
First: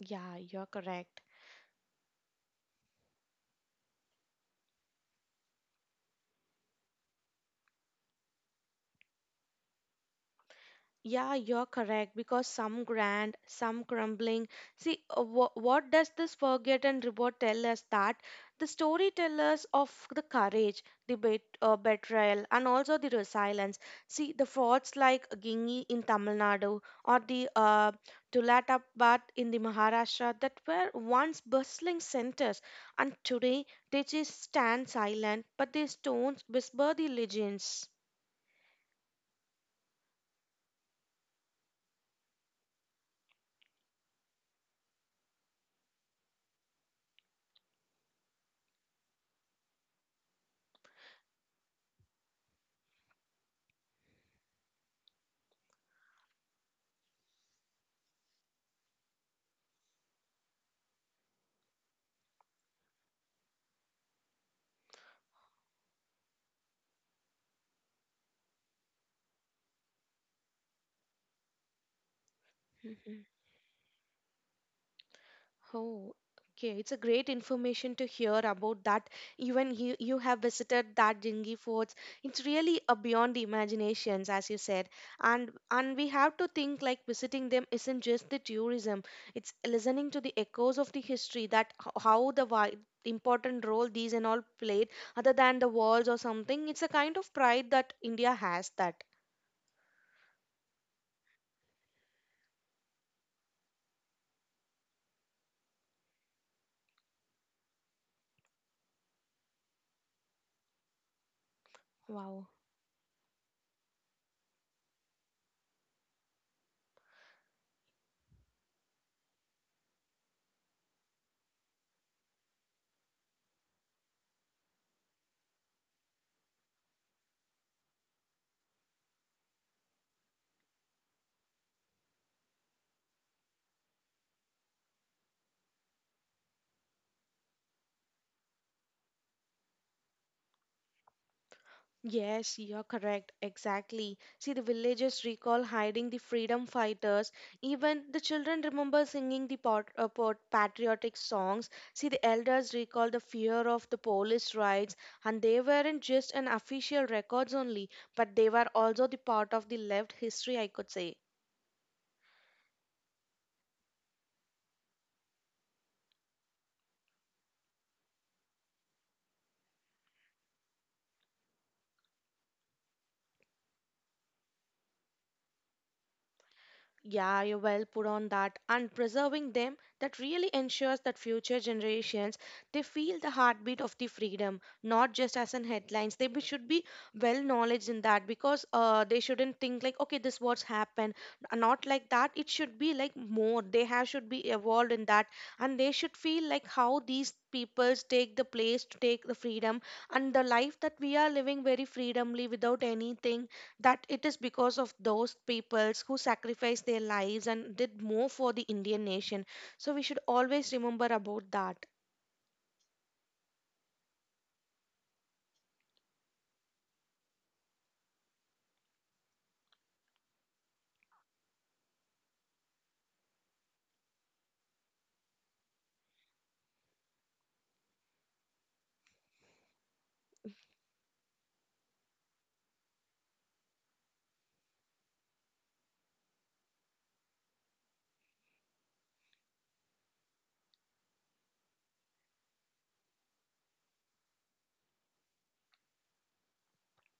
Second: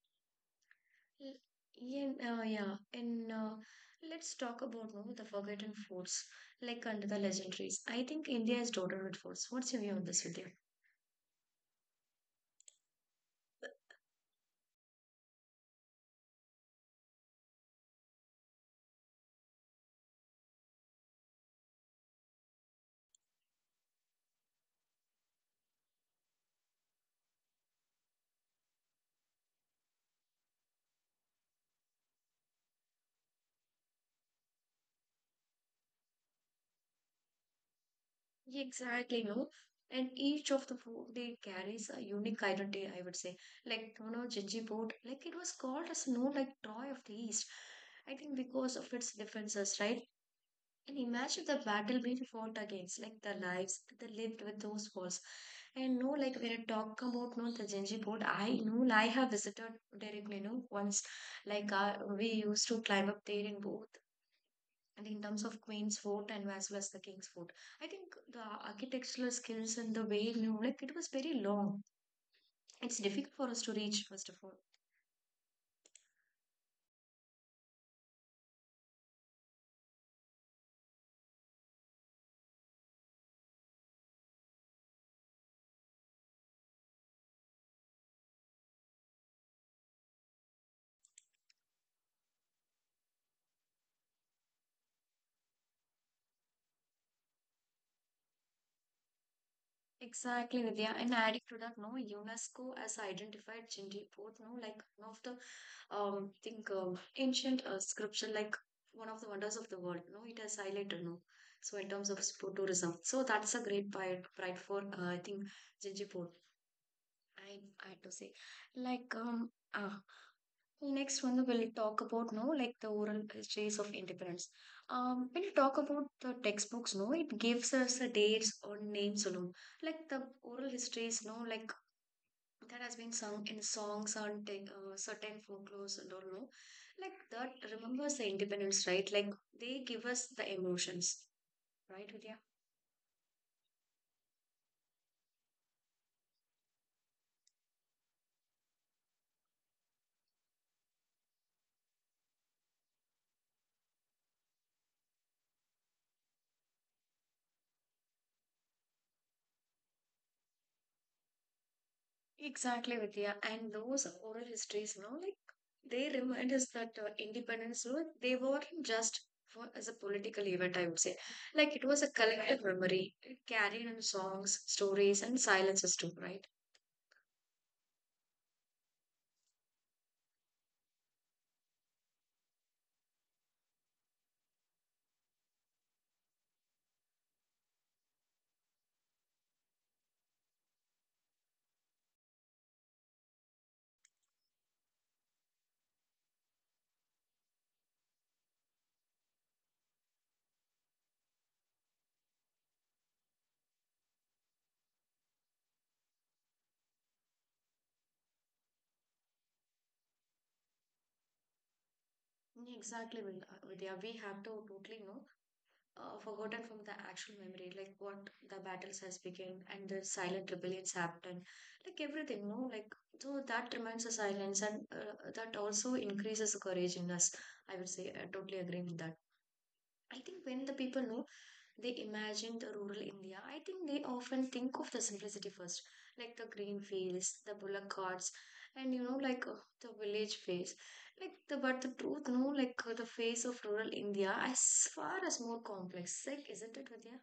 S2: Yeah, you're correct.
S1: L- Yeah, yeah, and let's talk about no, the forgotten foods like under the legendaries. I think India is dotted with foods. What's your view on this, Vidya?
S2: Yeah, you're correct, because some grand, some crumbling. See, what does this forgotten report tell us? That the story tell of the courage, the betrayal, and also the resilience. See, the frauds like Gingi in Tamil Nadu or the Tulatapat in the Maharashtra that were once bustling centers, and today they just stand silent, but their stones whisper the legends.
S1: Yeah, exactly, no. And each of the food they carries a unique identity, I would say. Like you know, Jinji like it was called as no like toy of the East. I think because of its differences, right? And imagine the battle being fought against, like the lives that they lived with those walls. And no, like when I talk about no the Genji Fort, I know I have visited directly, you know, once. Like we used to climb up there in both, and in terms of Queen's Fort and as well as the King's Fort. I think the architectural skills and the way, you know, like it was very long. It's difficult for us to reach, first of all.
S2: Oh, okay. It's a great information to hear about that. Even you, you have visited that Jingi forts. It's really a beyond the imaginations, as you said. And we have to think, like visiting them isn't just the tourism. It's listening to the echoes of the history, that how the important role these and all played, other than the walls or something. It's a kind of pride that India has that.
S1: Exactly, Vidya. And adding to that, no, UNESCO has identified Genji Fort, no, like one of the think ancient scripture, like one of the wonders of the world, no, it has highlighted no, so in terms of
S2: Wow.
S1: sport tourism, so that's a great pride, pride for I think Jinjipur. I, I had to say like next one we'll talk about no like the oral histories of independence. When you talk about the textbooks, no, it gives us the dates or names alone, like the oral histories, no, like that has been sung in songs on certain folklores. I don't know, like that remembers the independence, right? Like they give us the emotions, right, Vidya?
S2: Yes, you're correct. Exactly. See, the villagers recall hiding the freedom fighters. Even the children remember singing the patriotic songs. See, the elders recall the fear of the police raids, and they weren't just an official records only, but they were also the part of the left history, I could say.
S1: Exactly, Vidya. And those oral histories, you know, like they remind us that independence, you know, they weren't just for as a political event, I would say. Like it was a collective memory carried in songs, stories, and silences too, right?
S2: Yeah, you well put on that. And preserving them, that really ensures that future generations they feel the heartbeat of the freedom, not just as in headlines. Should be well knowledge in that, because they shouldn't think like, okay, this what's happened. Not like that. It should be like more. They have should be evolved in that, and they should feel like how these peoples take the place to take the freedom, and the life that we are living very freedomly without anything, that it is because of those peoples who sacrificed their lives and did more for the Indian nation. So we should always remember about that.
S1: Exactly, Vidya. Vidya. We have to totally know. Forgotten from the actual memory, like what the battles has begun and the silent rebellions happened, like everything, no, like so that reminds the silence and that also increases the courage in us. I would say I totally agree with that. I think when the people know they imagine the rural India, I think they often think of the simplicity first, like the green fields, the bullock carts, and you know, like the village face. Like the but the truth, no, like the face of rural India as far as more complex. Like, isn't it, Vidya?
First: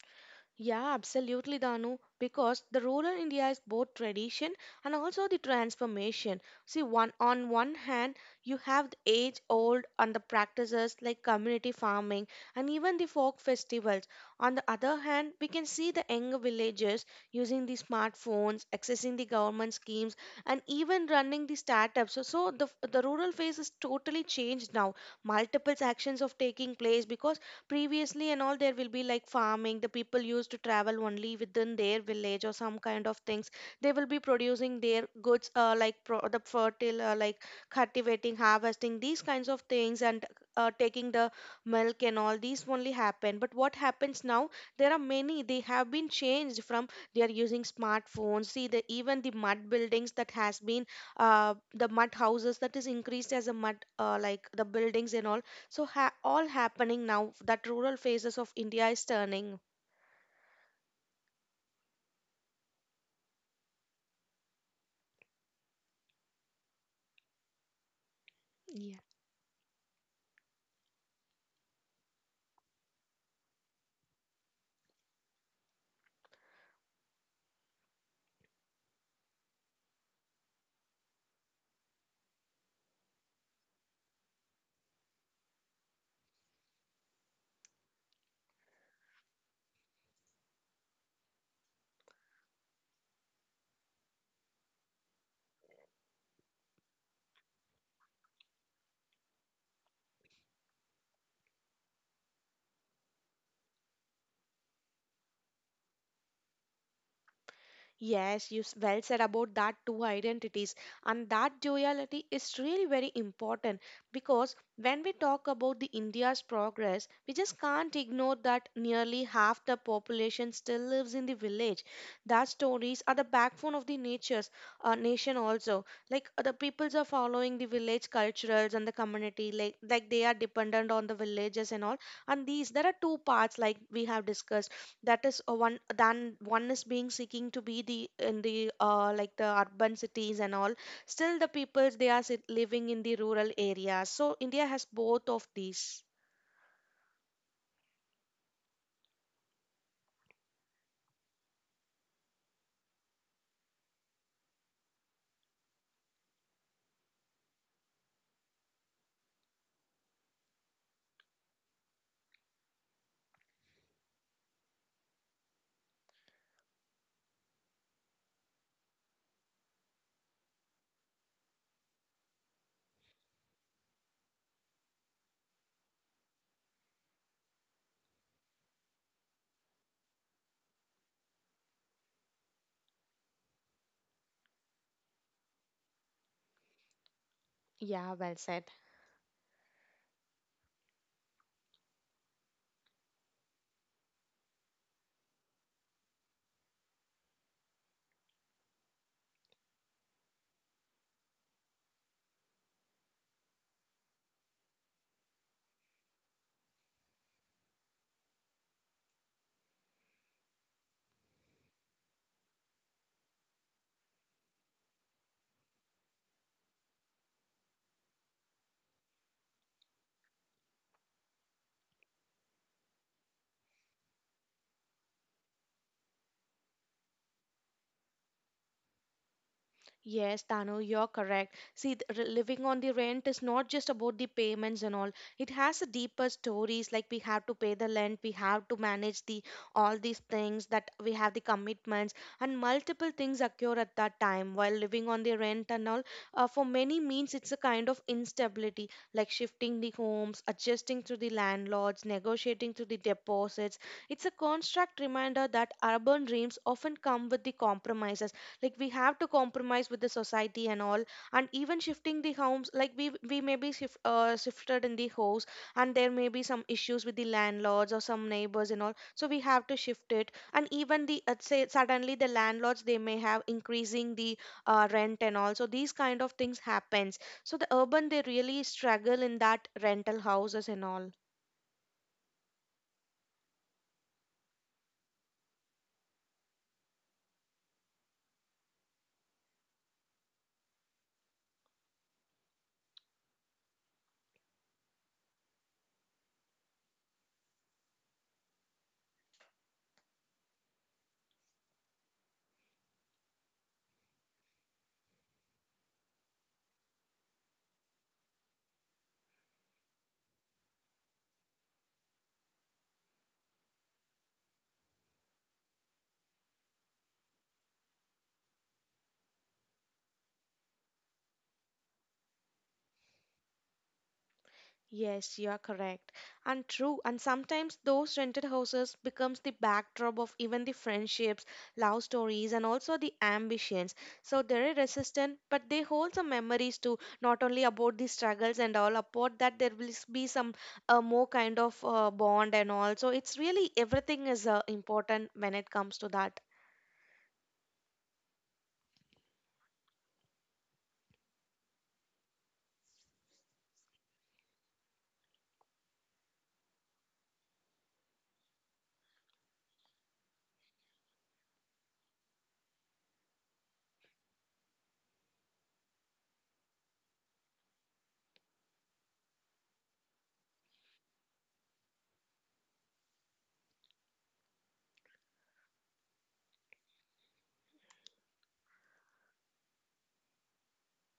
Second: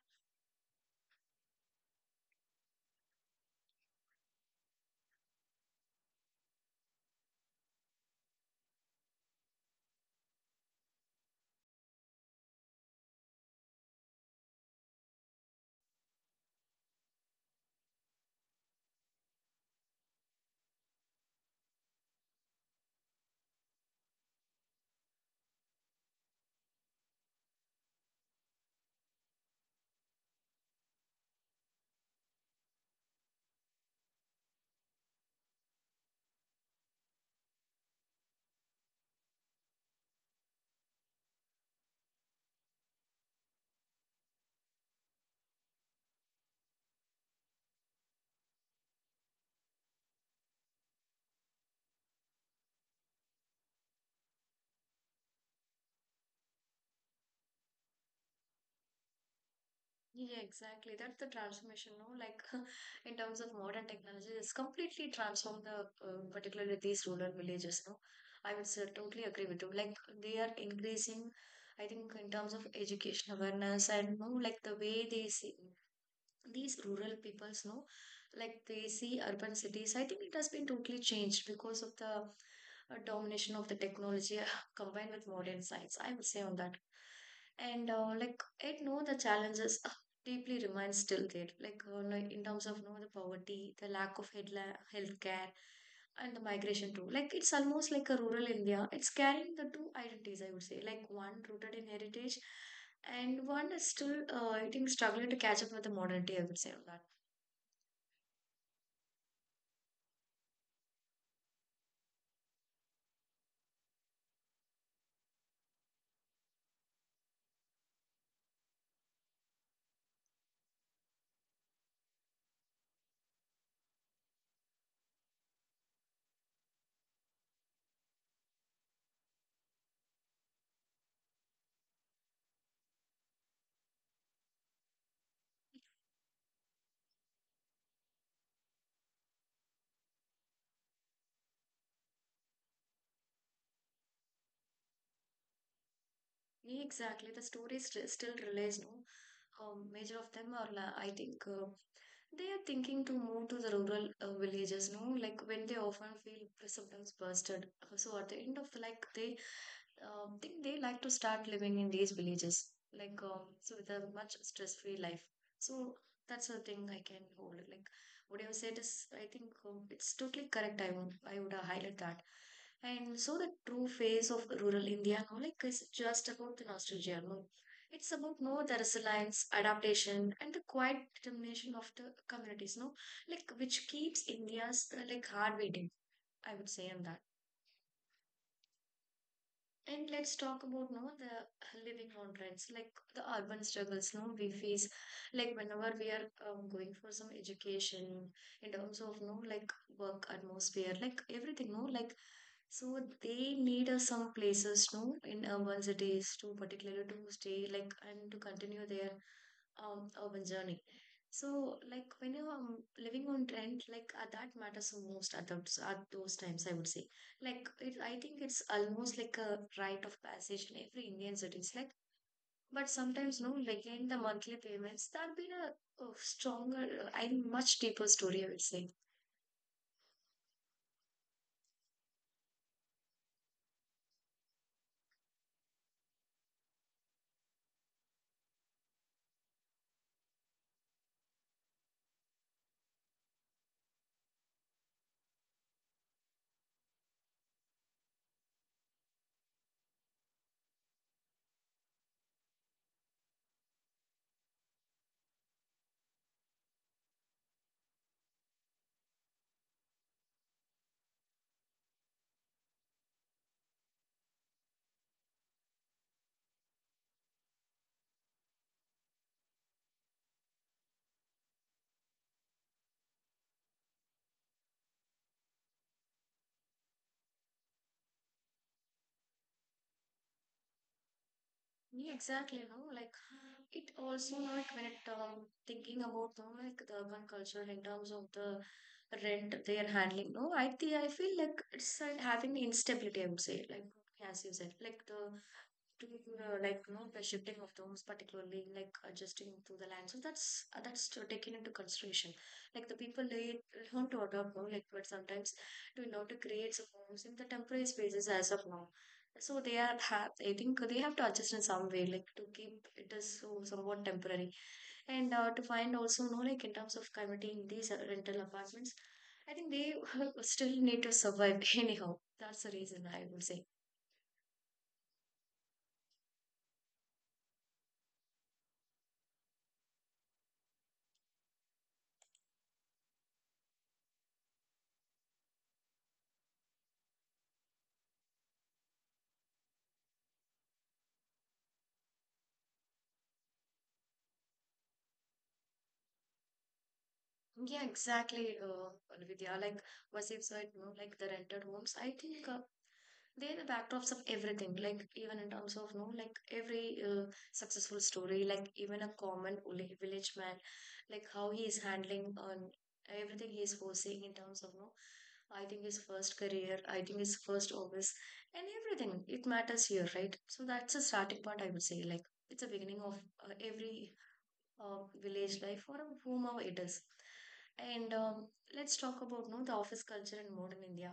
S2: Yeah, absolutely, Danu. Because the rural India is both tradition and also the transformation. See, one hand, you have the age-old and the practices like community farming and even the folk festivals. On the other hand, we can see the younger villagers using the smartphones, accessing the government schemes, and even running the startups. So, the rural phase is totally changed now. Multiple actions of taking place, because previously and all there will be like farming, the people used to travel only within their village or some kind of things, they will be producing their goods the fertile like cultivating, harvesting these kinds of things, and taking the milk and all these only happen. But what happens now, there are many they have been changed from they are using smartphones. See, the even the mud buildings that has been the mud houses that is increased as a mud like the buildings and all. So all happening now, that rural phases of India is turning.
S1: Yeah, exactly. That's the transformation, no? Like <laughs> in terms of modern technology, it's completely transformed the particularly these rural villages, no? I would say,
S2: Yeah.
S1: totally agree with you. Like they are increasing, I think, in terms of education awareness and no, like the way they see these rural peoples know, like they see urban cities. I think it has been totally changed because of the domination of the technology <laughs> combined with modern science, I would say on that. And like I know the challenges deeply remain still there, like in terms of you know, the poverty, the lack of health care, and the migration too. Like it's almost like a rural India. It's carrying the two identities, I would say, like one rooted in heritage and one is still, I think, struggling to catch up with the modernity, I would say on that.
S2: Yes, well said about that two identities, and that duality is really very important, because when we talk about the India's progress, we just can't ignore that nearly half the population still lives in the village. That stories are the backbone of the nature's nation also. Like the peoples are following the village culturals and the community, like they are dependent on the villages and all. And these there are two parts like we have discussed, that is a one than one is being seeking to be the in the like the urban cities and all, still the people they are living in the rural areas, so India has both of these.
S1: Yeah, exactly, the stories still relays, no, major of them are, I think, they are thinking to move to the rural villages, no, like when they often feel sometimes busted. So at the end of the, like, they think they like to start living in these villages, like so with a much stress-free life. So that's the thing I can hold. Like what you have said is, I think it's totally correct. I would highlight that. And so the true face of rural India, no, like is just about the nostalgia. No, it's about no the resilience, adaptation, and the quiet determination of the communities. No, like which keeps India's like heart beating. I would say on that.
S2: Yeah, well said.
S1: And let's talk about no the living on rents, like the urban struggles no we face, like whenever we are going for some education in terms of no like work atmosphere, like everything no like so they need some places no in urban cities to particularly to stay like and to continue their urban journey. So like when you're living on rent, like that matters the most at those times, I would say like it, I think it's almost like a rite of passage in every Indian cities. Like, but sometimes no, like in the monthly payments, that'd been a stronger and much deeper story. I would say.
S2: Yes, Tanu, you're correct. See, living on the rent is not just about the payments and all. It has a deeper stories, like we have to pay the rent, we have to manage the all these things that we have the commitments, and multiple things occur at that time while living on the rent and all. For many means it's a kind of instability, like shifting the homes, adjusting to the landlords, negotiating to the deposits. It's a construct reminder that urban dreams often come with the compromises, like we have to compromise with the society and all, and even shifting the homes, like we may be shifted in the house, and there may be some issues with the landlords or some neighbors and all, so we have to shift it. And even the say suddenly the landlords they may have increasing the rent and all, so these kind of things happens. So the urban they really struggle in that rental houses and all.
S1: Yeah, exactly. No, like it also no, like when it thinking about no, like the urban culture in terms of the rent they are handling. No, I think I feel like it's having instability. I would say like as you said, like the to the, like you know the shifting of rooms, particularly like adjusting to the land, so that's taken into consideration. Like the people they learn to adopt, no, like but sometimes to know to create some homes in the temporary spaces as of now. So they are have, I think they have to adjust in some way, like to keep it as so somewhat temporary, and to find also no like in terms of committing these rental apartments. I think they <laughs> still need to survive <laughs> anyhow, that's the reason I would say.
S2: Yes, you are correct. And true, and sometimes those rented houses becomes the backdrop of even the friendships, love stories and also the ambitions. So they're resistant, but they hold some memories too, not only about the struggles and all, about that there will be some more kind of bond and all. So it's really everything is important when it comes to that.
S1: Yeah, exactly, Vidya. Like Vasif said, no, like the rented homes. I think they're the backdrops of everything. Like even in terms of no, like every successful story, like even a common village man, like how he is handling on everything he is facing in terms of no. I think his first career, I think his first office, and everything. It matters here, right? So that's a starting point. I would say, like it's a beginning of every village life or whomever it is. And let's talk about no the office culture in modern India.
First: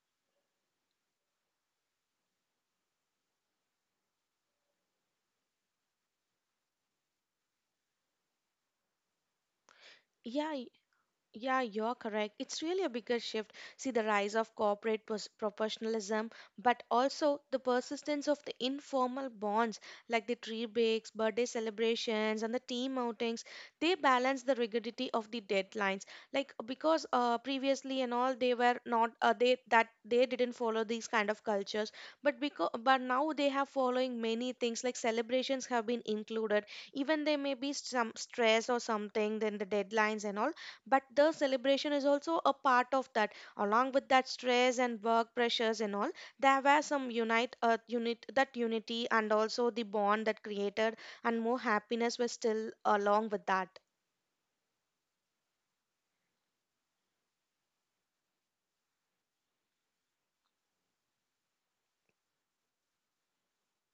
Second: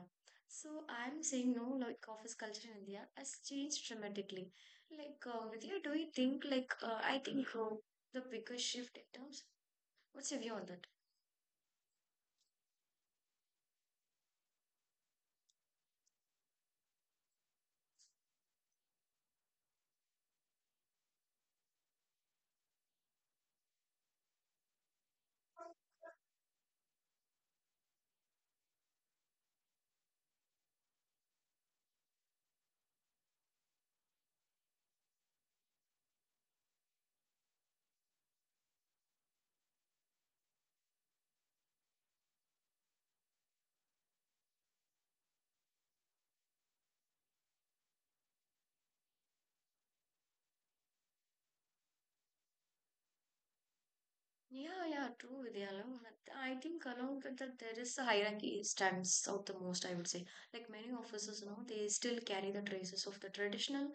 S1: So I'm saying no like office culture in India has changed dramatically. Like Vidya, do you think like I think the biggest shift in terms? What's your view
S2: Yeah.
S1: on that?
S2: Yeah, you're correct. It's really a bigger shift. See the rise of corporate professionalism, but also the persistence of the informal bonds, like the tree bakes, birthday celebrations, and the team outings. They balance the rigidity of the deadlines. Like because previously and all they were not they that they didn't follow these kind of cultures, but because but now they have following many things like celebrations have been included. Even there may be some stress or something, then the deadlines and all, but the celebration is also a part of that along with that stress and work pressures and all. There were some unite unit that unity and also the bond that created, and more happiness was still along with that.
S1: Yeah, yeah, true, Vidya. No, I think along with that there is a hierarchy stands out the most, I would say. Like many officers, you know, they still carry the traces of the traditional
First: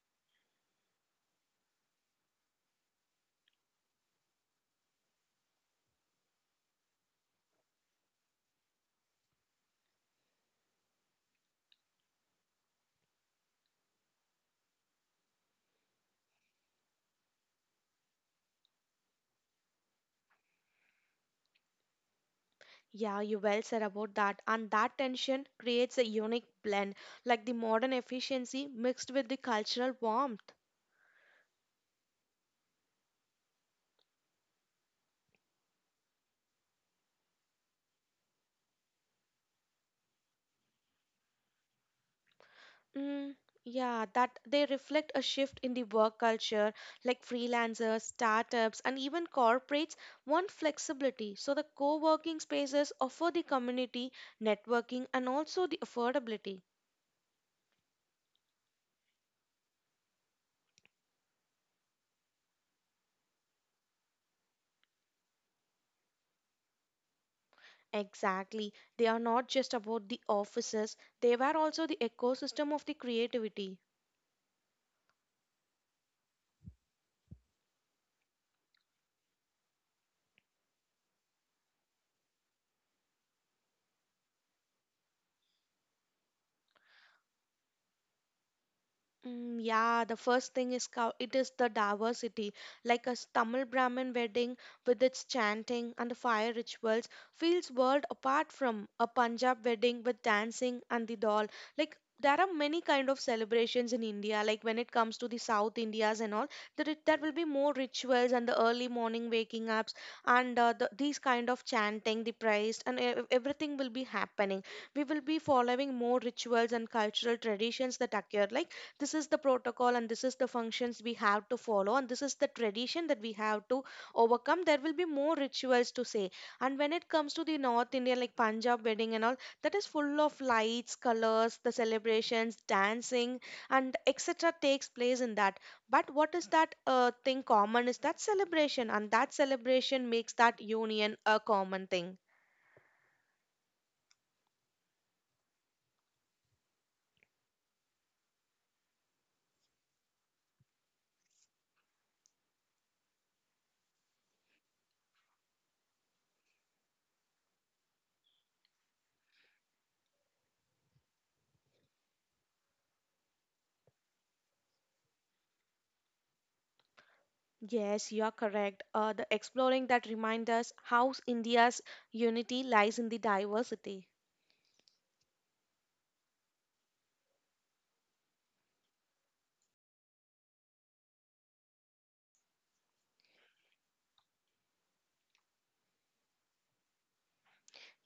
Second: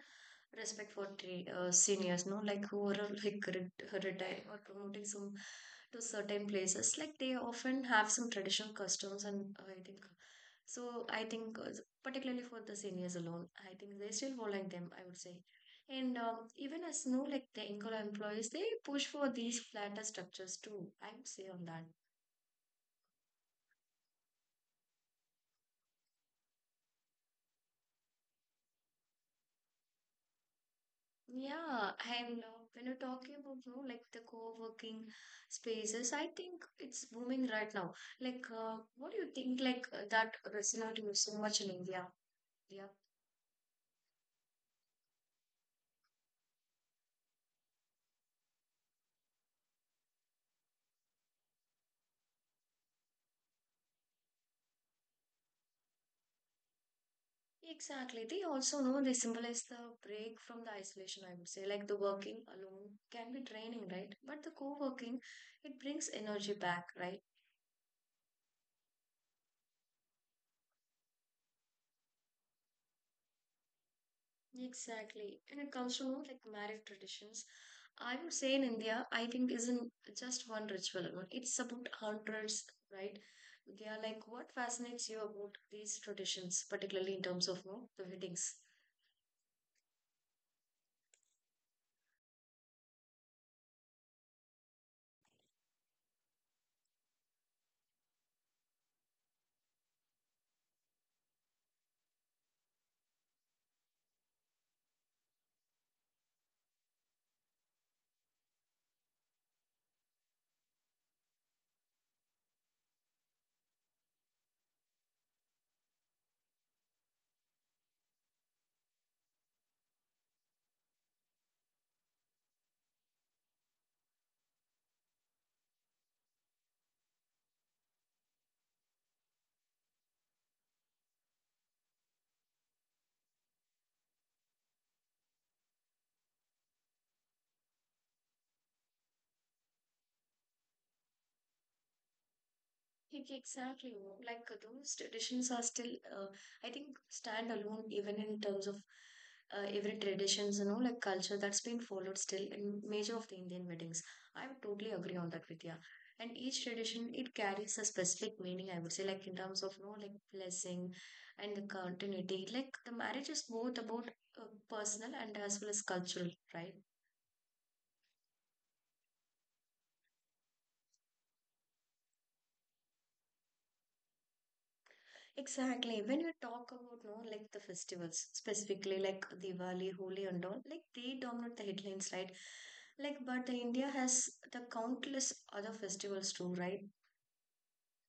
S1: respect for seniors, no, like who are like retired or promoting some to certain places. Like they often have some traditional customs, and I think so. I think particularly for the seniors alone, I think they still follow them. I would say. And even as new, like the anchor employees, they push for these flatter structures too. I would say on that.
S2: Yeah, you well said about that, and that tension creates a unique blend, like the modern efficiency mixed with the cultural warmth.
S1: Yeah, and when you're talking about, you know, like the co-working spaces, I think it's booming right now. Like, what do you think? Like that resonates with so much in India. Yeah,
S2: Mm, yeah, that they reflect a shift in the work culture, like freelancers, startups, and even corporates want flexibility. So the co-working spaces offer the community, networking, and also the affordability.
S1: exactly. They also know they symbolize the break from the isolation. I would say, like the working alone can be draining, right? But the co-working, it brings energy back, right?
S2: Exactly. They are not just about the offices, they were also the ecosystem of the creativity.
S1: Exactly. And it comes to know like marriage traditions. I would say in India, I think isn't just one ritual. No? It's about hundreds, right? They are like, what fascinates you about these traditions, particularly in terms of no, the weddings?
S2: Mm, yeah, the first thing is it is the diversity, like a Tamil Brahmin wedding with its chanting and the fire rituals feels world apart from a Punjab wedding with dancing and the doll. Like there are many kind of celebrations in India. Like when it comes to the South Indias and all, there will be more rituals and the early morning waking ups and these kind of chanting, the praise, and everything will be happening. We will be following more rituals and cultural traditions that occur, like this is the protocol and this is the functions we have to follow, and this is the tradition that we have to overcome. There will be more rituals to say. And when it comes to the North India, like Punjab wedding and all, that is full of lights, colors, the celebrations, dancing, and etc. takes place in that. But what is that thing common is that celebration, and that celebration makes that union a common thing.
S1: Exactly. No. Like those traditions are still, uh, I think, stand alone even in terms of every traditions, you know, like culture that's being followed still in major of the Indian weddings. I'm totally agree on that with you. And each tradition, it carries a specific meaning, I would say, like in terms of, you know, like blessing and the continuity. Like the marriage is both about uh, personal and as well as cultural, right?
S2: Yes, you are correct. The exploring that reminds us how India's unity lies in the diversity.
S1: Exactly. When you talk about no, like the festivals, specifically like Diwali, Holi, and all, like they dominate the headlines, right? Like, but the India has the countless other festivals too, right?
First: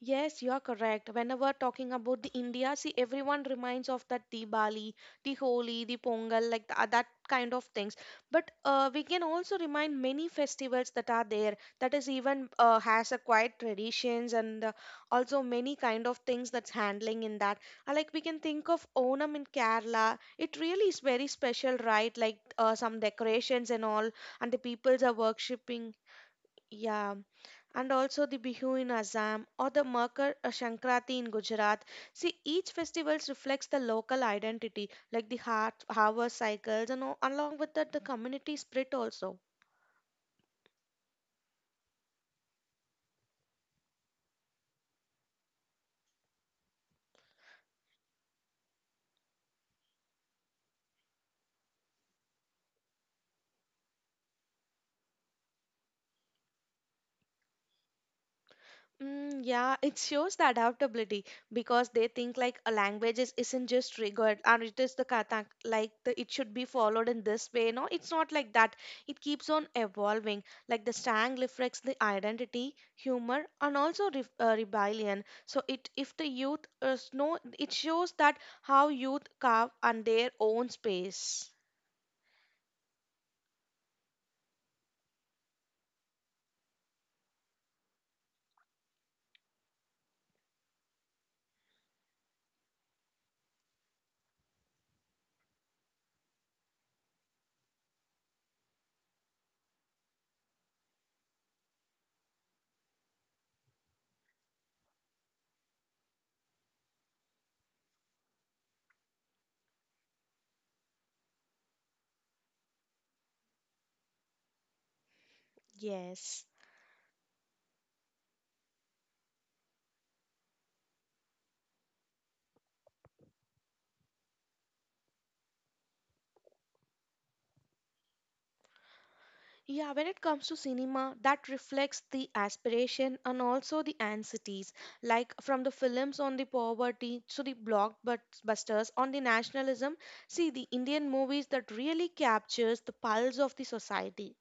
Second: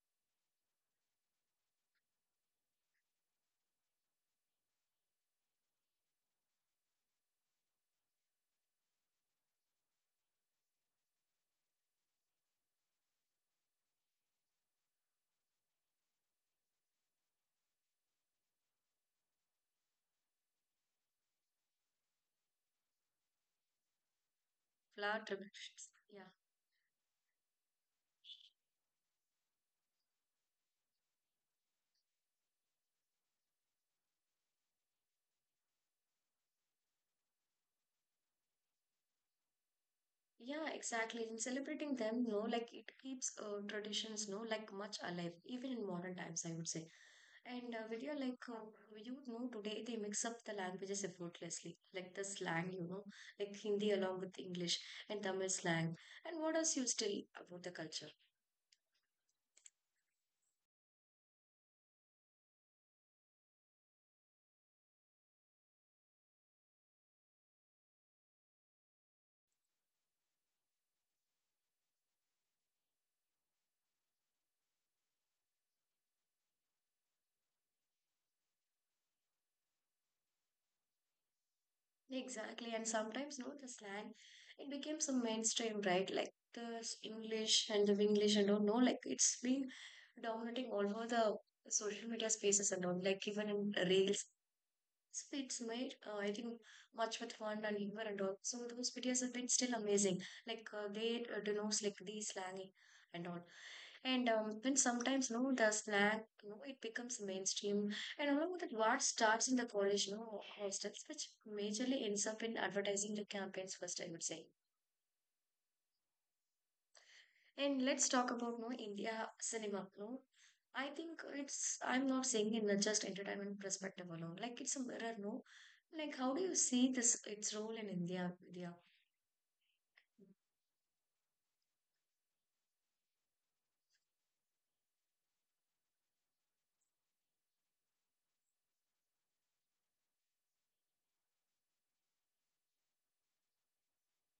S2: Yes, you are correct. Whenever talking about the India, see, everyone reminds of that Diwali, the Holi, the Pongal, like that kind of things. But we can also remind many festivals that are there. That is even has a quite traditions, and also many kind of things that's handling in that. Like we can think of Onam in Kerala. It really is very special, right? Like some decorations and all, and the peoples are
S1: Flower tribulations.
S2: worshipping. Yeah, and also the Bihu in Assam or the Makar Sankranti in Gujarat. See, each festival reflects the local identity, like the heart, harvest cycles, and all, along with that, the community spirit also.
S1: Yeah, exactly. In celebrating them, no, like it keeps traditions, no, like much alive, even in modern times, I would say. And Vidya, like you know, today they mix up the languages effortlessly, like the slang, you know, like Hindi along with English and Tamil slang. And what else you still about the culture?
S2: Mm, yeah, it shows the adaptability because they think like a language is, isn't just rigid and it is the kata like the, it should be followed in this way. No, it's not like that. It keeps on evolving. Like the slang reflects the identity, humor, and also re rebellion. So it if the youth know, it shows that how youth carve on their own space.
S1: Exactly, and sometimes no, the slang it became some mainstream, right? Like the English and the English and all. No, like it's been dominating all over the social media spaces and all. Like even in reels, it's made, I think, much with fun and Eva and all. So those videos have been still amazing. Like they denounce like the slang and all. And when sometimes no the slang no it becomes mainstream and along with it what starts in the college no hostels which majorly ends up in advertising the campaigns first I would say.
S2: Yes.
S1: And let's talk about no India cinema. No, I think it's I'm not saying in a just entertainment perspective alone. Like it's a mirror. No, like how do you see this its role in India, India?
S2: Yeah, when it comes to cinema, that reflects the aspiration and also the anxieties, like from the films on the poverty to the blockbusters on the nationalism. See, the Indian movies that really captures the pulse of the society.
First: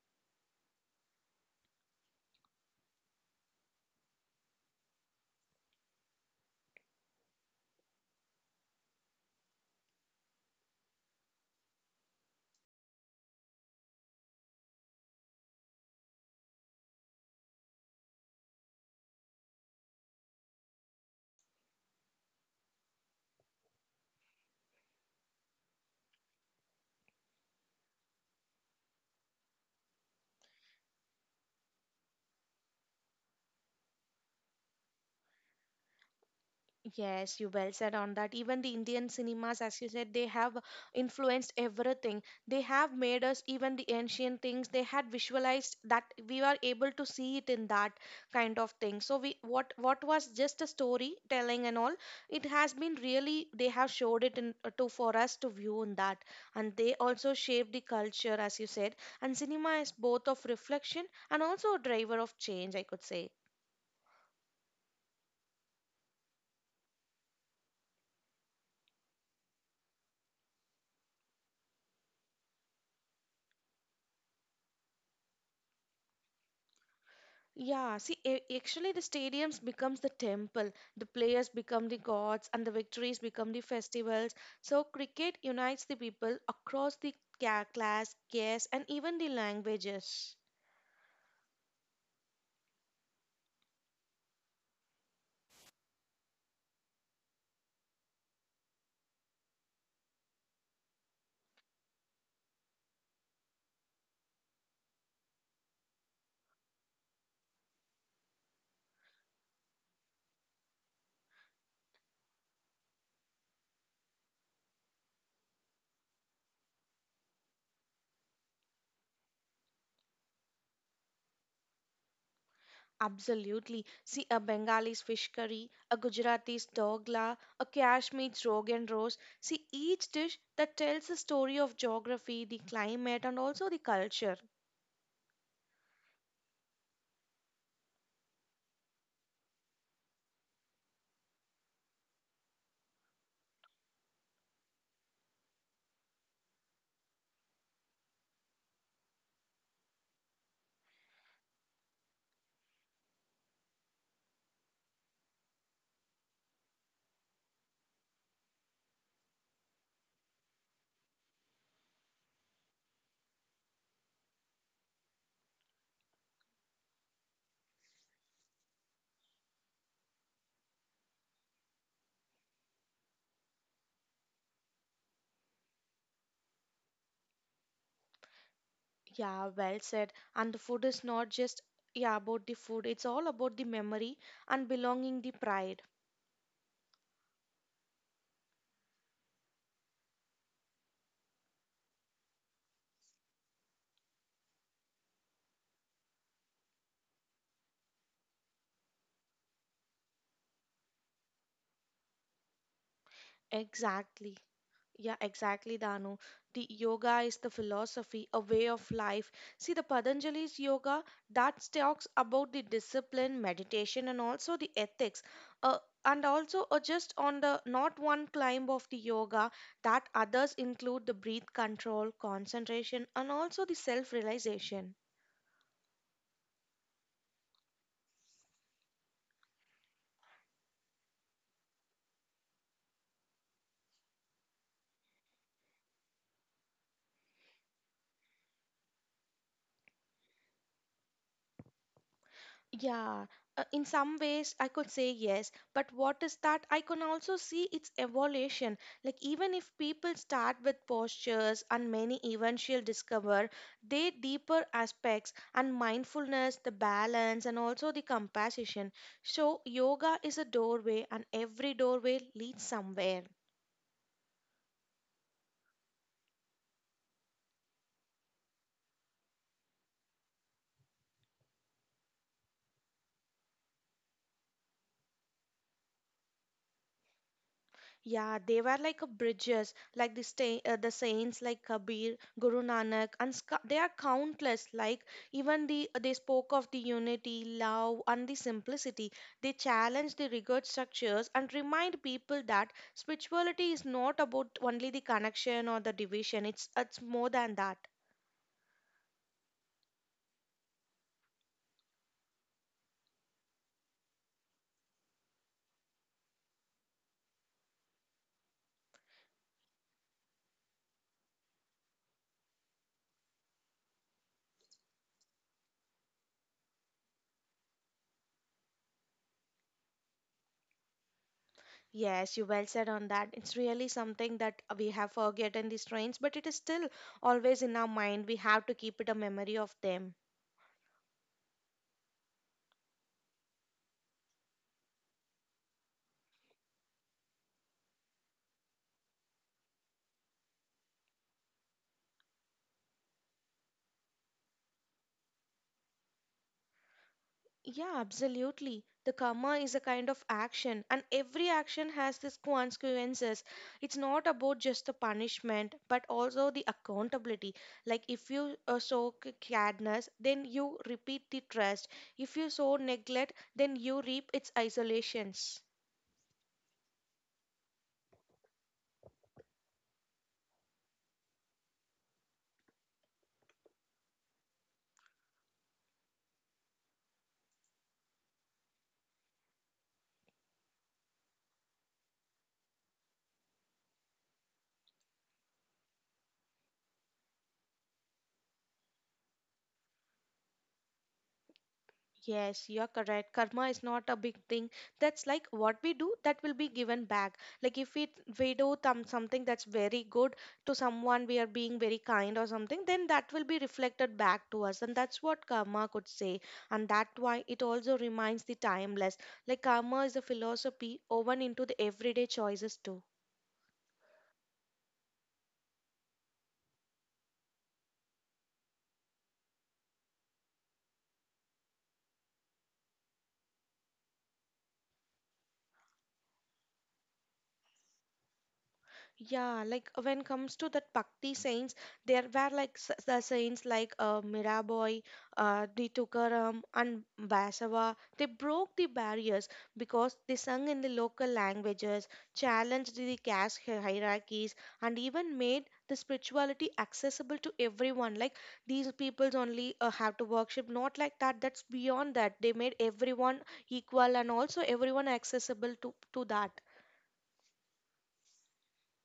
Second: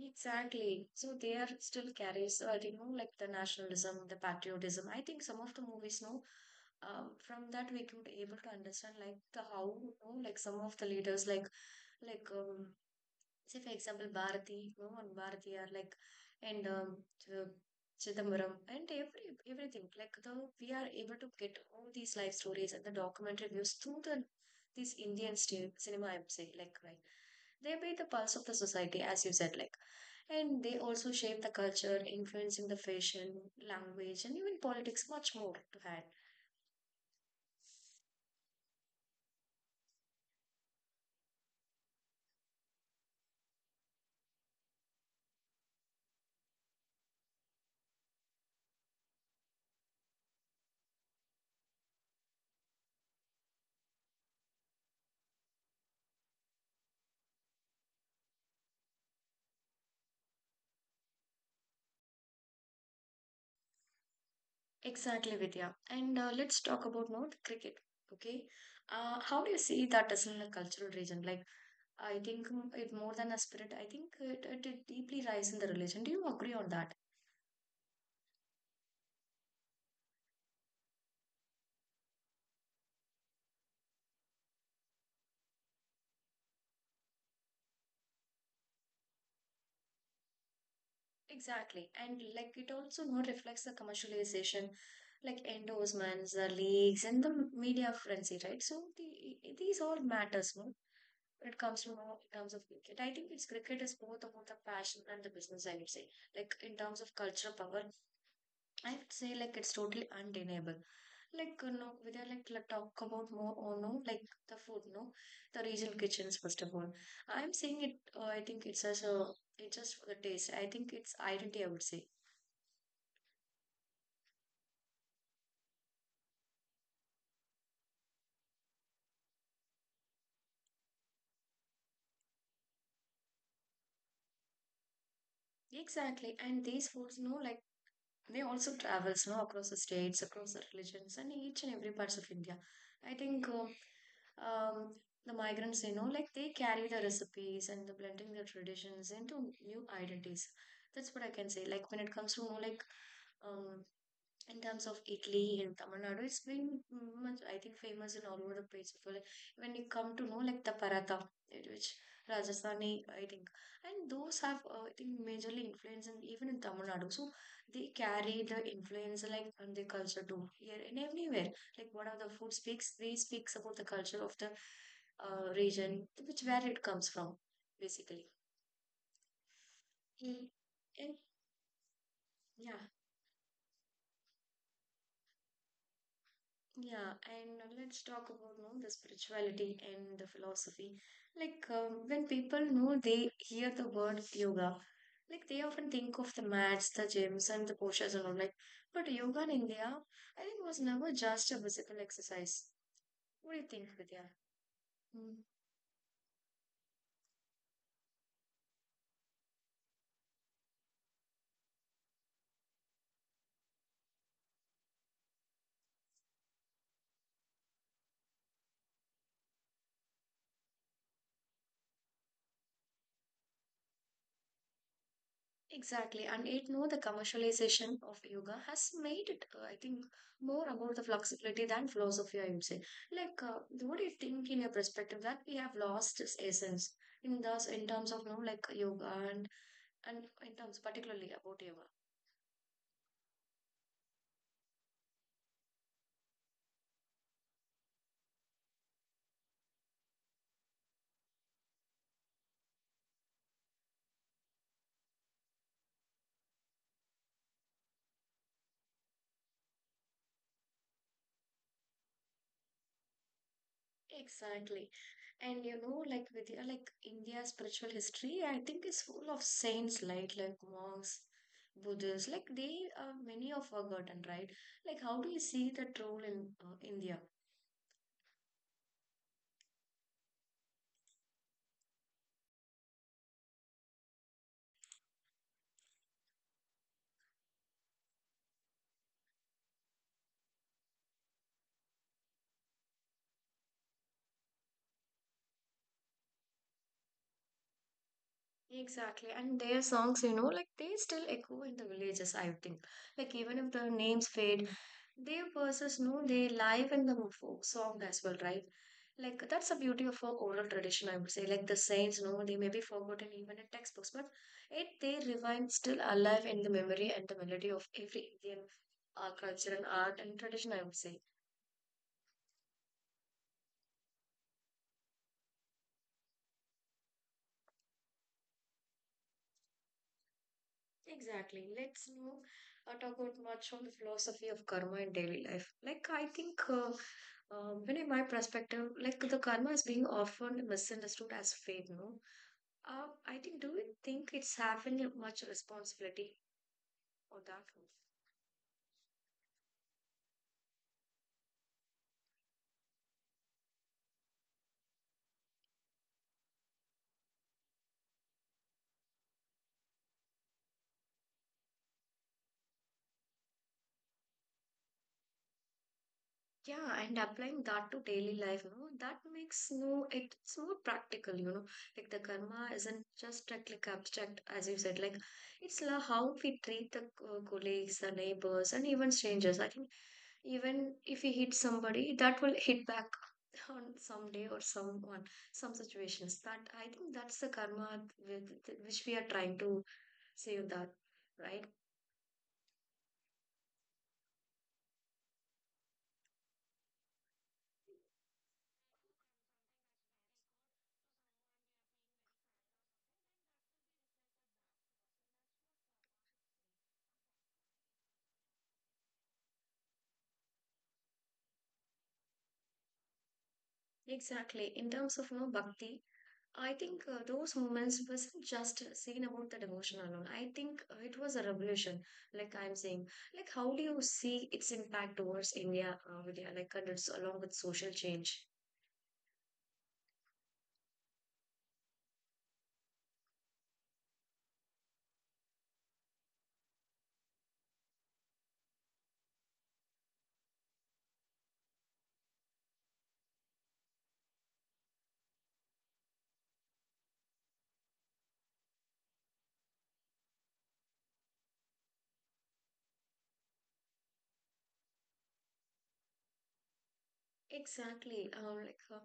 S1: Exactly. So they are still carries, you know, like the nationalism, the patriotism. I think some of the movies, no, from that we could able to understand like the how, you know, like some of the leaders, like say for example Bharati, no one Bharati are like and Ch- Chidambaram and everything like the we are able to get all these life stories and the documentary views through the this Indian cinema I'm saying like right they be the pulse of the society as you said like and they also shape the culture influencing the fashion language and even politics much more to add.
S2: Yes, you well said on that. Even the Indian cinemas, as you said, they have influenced everything. They have made us even the ancient things. They had visualized that we were able to see it in that kind of thing. So we what was just a story telling and all, it has been really they have showed it in to for us to view in that, and they also shaped the culture, as you said. And cinema is both of reflection and also a driver of change, I could say.
S1: Exactly, Vidya, and let's talk about now the cricket. Okay. How do you see that as in a cultural region like I think it more than a spirit. I think it deeply lies in the religion. Do you agree on that?
S2: Yeah, see, actually, the stadiums becomes the temple, the players become the gods, and the victories become the festivals. So, cricket unites the people across the class, caste, and even the languages.
S1: Exactly. And like it also more reflects the commercialization, like endorsements, the leagues, and the media frenzy, right? So the, these all matters, more. It comes to more in terms of cricket. I think it's cricket is both about the passion and the business, I would say. Like in terms of cultural power, I would say like it's totally undeniable. Like you know, we are like let talk about more or no, like the food, no, the regional kitchens first of all. I'm saying it. I think it's as a it's just for the taste. I think it's identity. I would say
S2: Absolutely. See, a Bengali's fish curry, a Gujarati's dogla, a Kashmiri's rogan rose. See, each dish that tells the story of geography, the climate, and also the culture.
S1: exactly. And these foods, no, like they also travels no, across the states, across the religions, and each and every parts of India. I think the migrants, you know, like they carry the recipes and the blending their traditions into new identities. That's what I can say. Like when it comes to more like um, in terms of Italy and Tamil Nadu, it's been much, I think, famous in all over the place. So, like, when you come to know, like, the paratha, which Rajasthani, I think, and those have, I think, majorly influence in, even in Tamil Nadu. So, they carry the influence, like, on their culture too, here and everywhere. Like, what are the food speaks, they speaks about the culture of the region, which where it comes from, basically.
S2: Yeah, well said.
S1: Mm.
S2: And the food is
S1: And,
S2: not just yeah about the
S1: yeah.
S2: food. It's all about the memory and belonging the pride.
S1: Yeah, and let's talk about no, the spirituality and the philosophy. Like when people know they hear the word yoga, like they often think of the mats, the gyms, and the postures and all. Like, but yoga in India, I think, was never just a physical exercise. What do you think, Vidya?
S2: Exactly. Yeah,
S1: Hmm.
S2: exactly, Danu. The yoga is the philosophy, a way of life. See, the Patanjali's yoga that talks about the discipline, meditation, and also the ethics. Uh, and also just on the not one climb of the yoga that others include the breath control, concentration, and also the self-realization.
S1: Exactly, and it know the commercialization of yoga has made it, I think, more about the flexibility than philosophy. I would say, like, what do you think in your perspective that we have lost its essence in thus in terms of you know, like yoga and in terms particularly about yoga.
S2: Yeah, in some ways I could say yes, but what is that? I can also see its evolution. Like, even if people start with postures, and many eventually discover their deeper aspects and mindfulness, the balance, and also the compassion. So, yoga is a doorway, and every doorway leads somewhere.
S1: Exactly, and you know, like with like India's spiritual history, I think is full of saints, like monks, Buddhists, like they many are forgotten, right? Like, how do you see that role in India?
S2: Yeah, they were like a bridges, like the the saints like Kabir, Guru Nanak, and they are countless. Like even the they spoke of the unity, love, and the simplicity. They challenge the rigid structures and remind people that spirituality is not about only the connection or the division. It's more than that.
S1: Exactly. And their songs, you know, like they still echo in the villages, I think. Like even if the names fade, their verses know they live in the folk song as well, right? Like that's the beauty of our oral tradition, I would say. Like the saints, no, they may be forgotten even in textbooks, but it they remain still alive in the memory and the melody of every Indian culture and art and tradition, I would say.
S2: Yes, you well said on that. It's really something that we have forgotten these trains, but it is still always in our mind. We have to keep it a memory of them.
S1: Exactly. Let's now talk about much on the philosophy of karma in daily life. Like, I think, uh, when in my perspective, like the karma is being often misunderstood as fate. No, I think. Do you think it's having much responsibility on that?
S2: Yeah, absolutely. The karma is a kind of action, and every action has this consequences. It's not about just the punishment, but also the accountability. Like if you sow kindness, then you repeat the trust. If you sow neglect, then you reap its isolations.
S1: Yeah, and applying that to daily life, you know, that makes no, it's more practical, you know. Like the karma isn't just like abstract, as you said, like it's la how we treat the colleagues, the neighbors, and even strangers. I think even if we hit somebody, that will hit back <laughs> on someday or someone, some situations. That I think that's the karma with which we are trying to say that, right?
S2: Yes, you're correct. Karma is not a big thing. That's like what we do that will be given back. Like if we do something that's very good to someone, we are being very kind or something, then that will be reflected back to us, and that's what karma could say. And that's why it also reminds the timeless. Like karma is a philosophy woven into the everyday choices too.
S1: Exactly. In terms of you know, bhakti, I think those moments wasn't just seen about the devotion alone. I think it was a revolution, like I'm saying. Like, how do you see its impact towards India, Vidya, like that's along with social change?
S2: Yeah, like when comes to that Bhakti saints, there were like the saints like Mirabai, the Tukaram, and Basava. They broke the barriers because they sung in the local languages, challenged the caste hierarchies, and even made the spirituality accessible to everyone. Like these peoples only have to worship, not like that. That's beyond that. They made everyone equal and also everyone accessible to that.
S1: Exactly. Like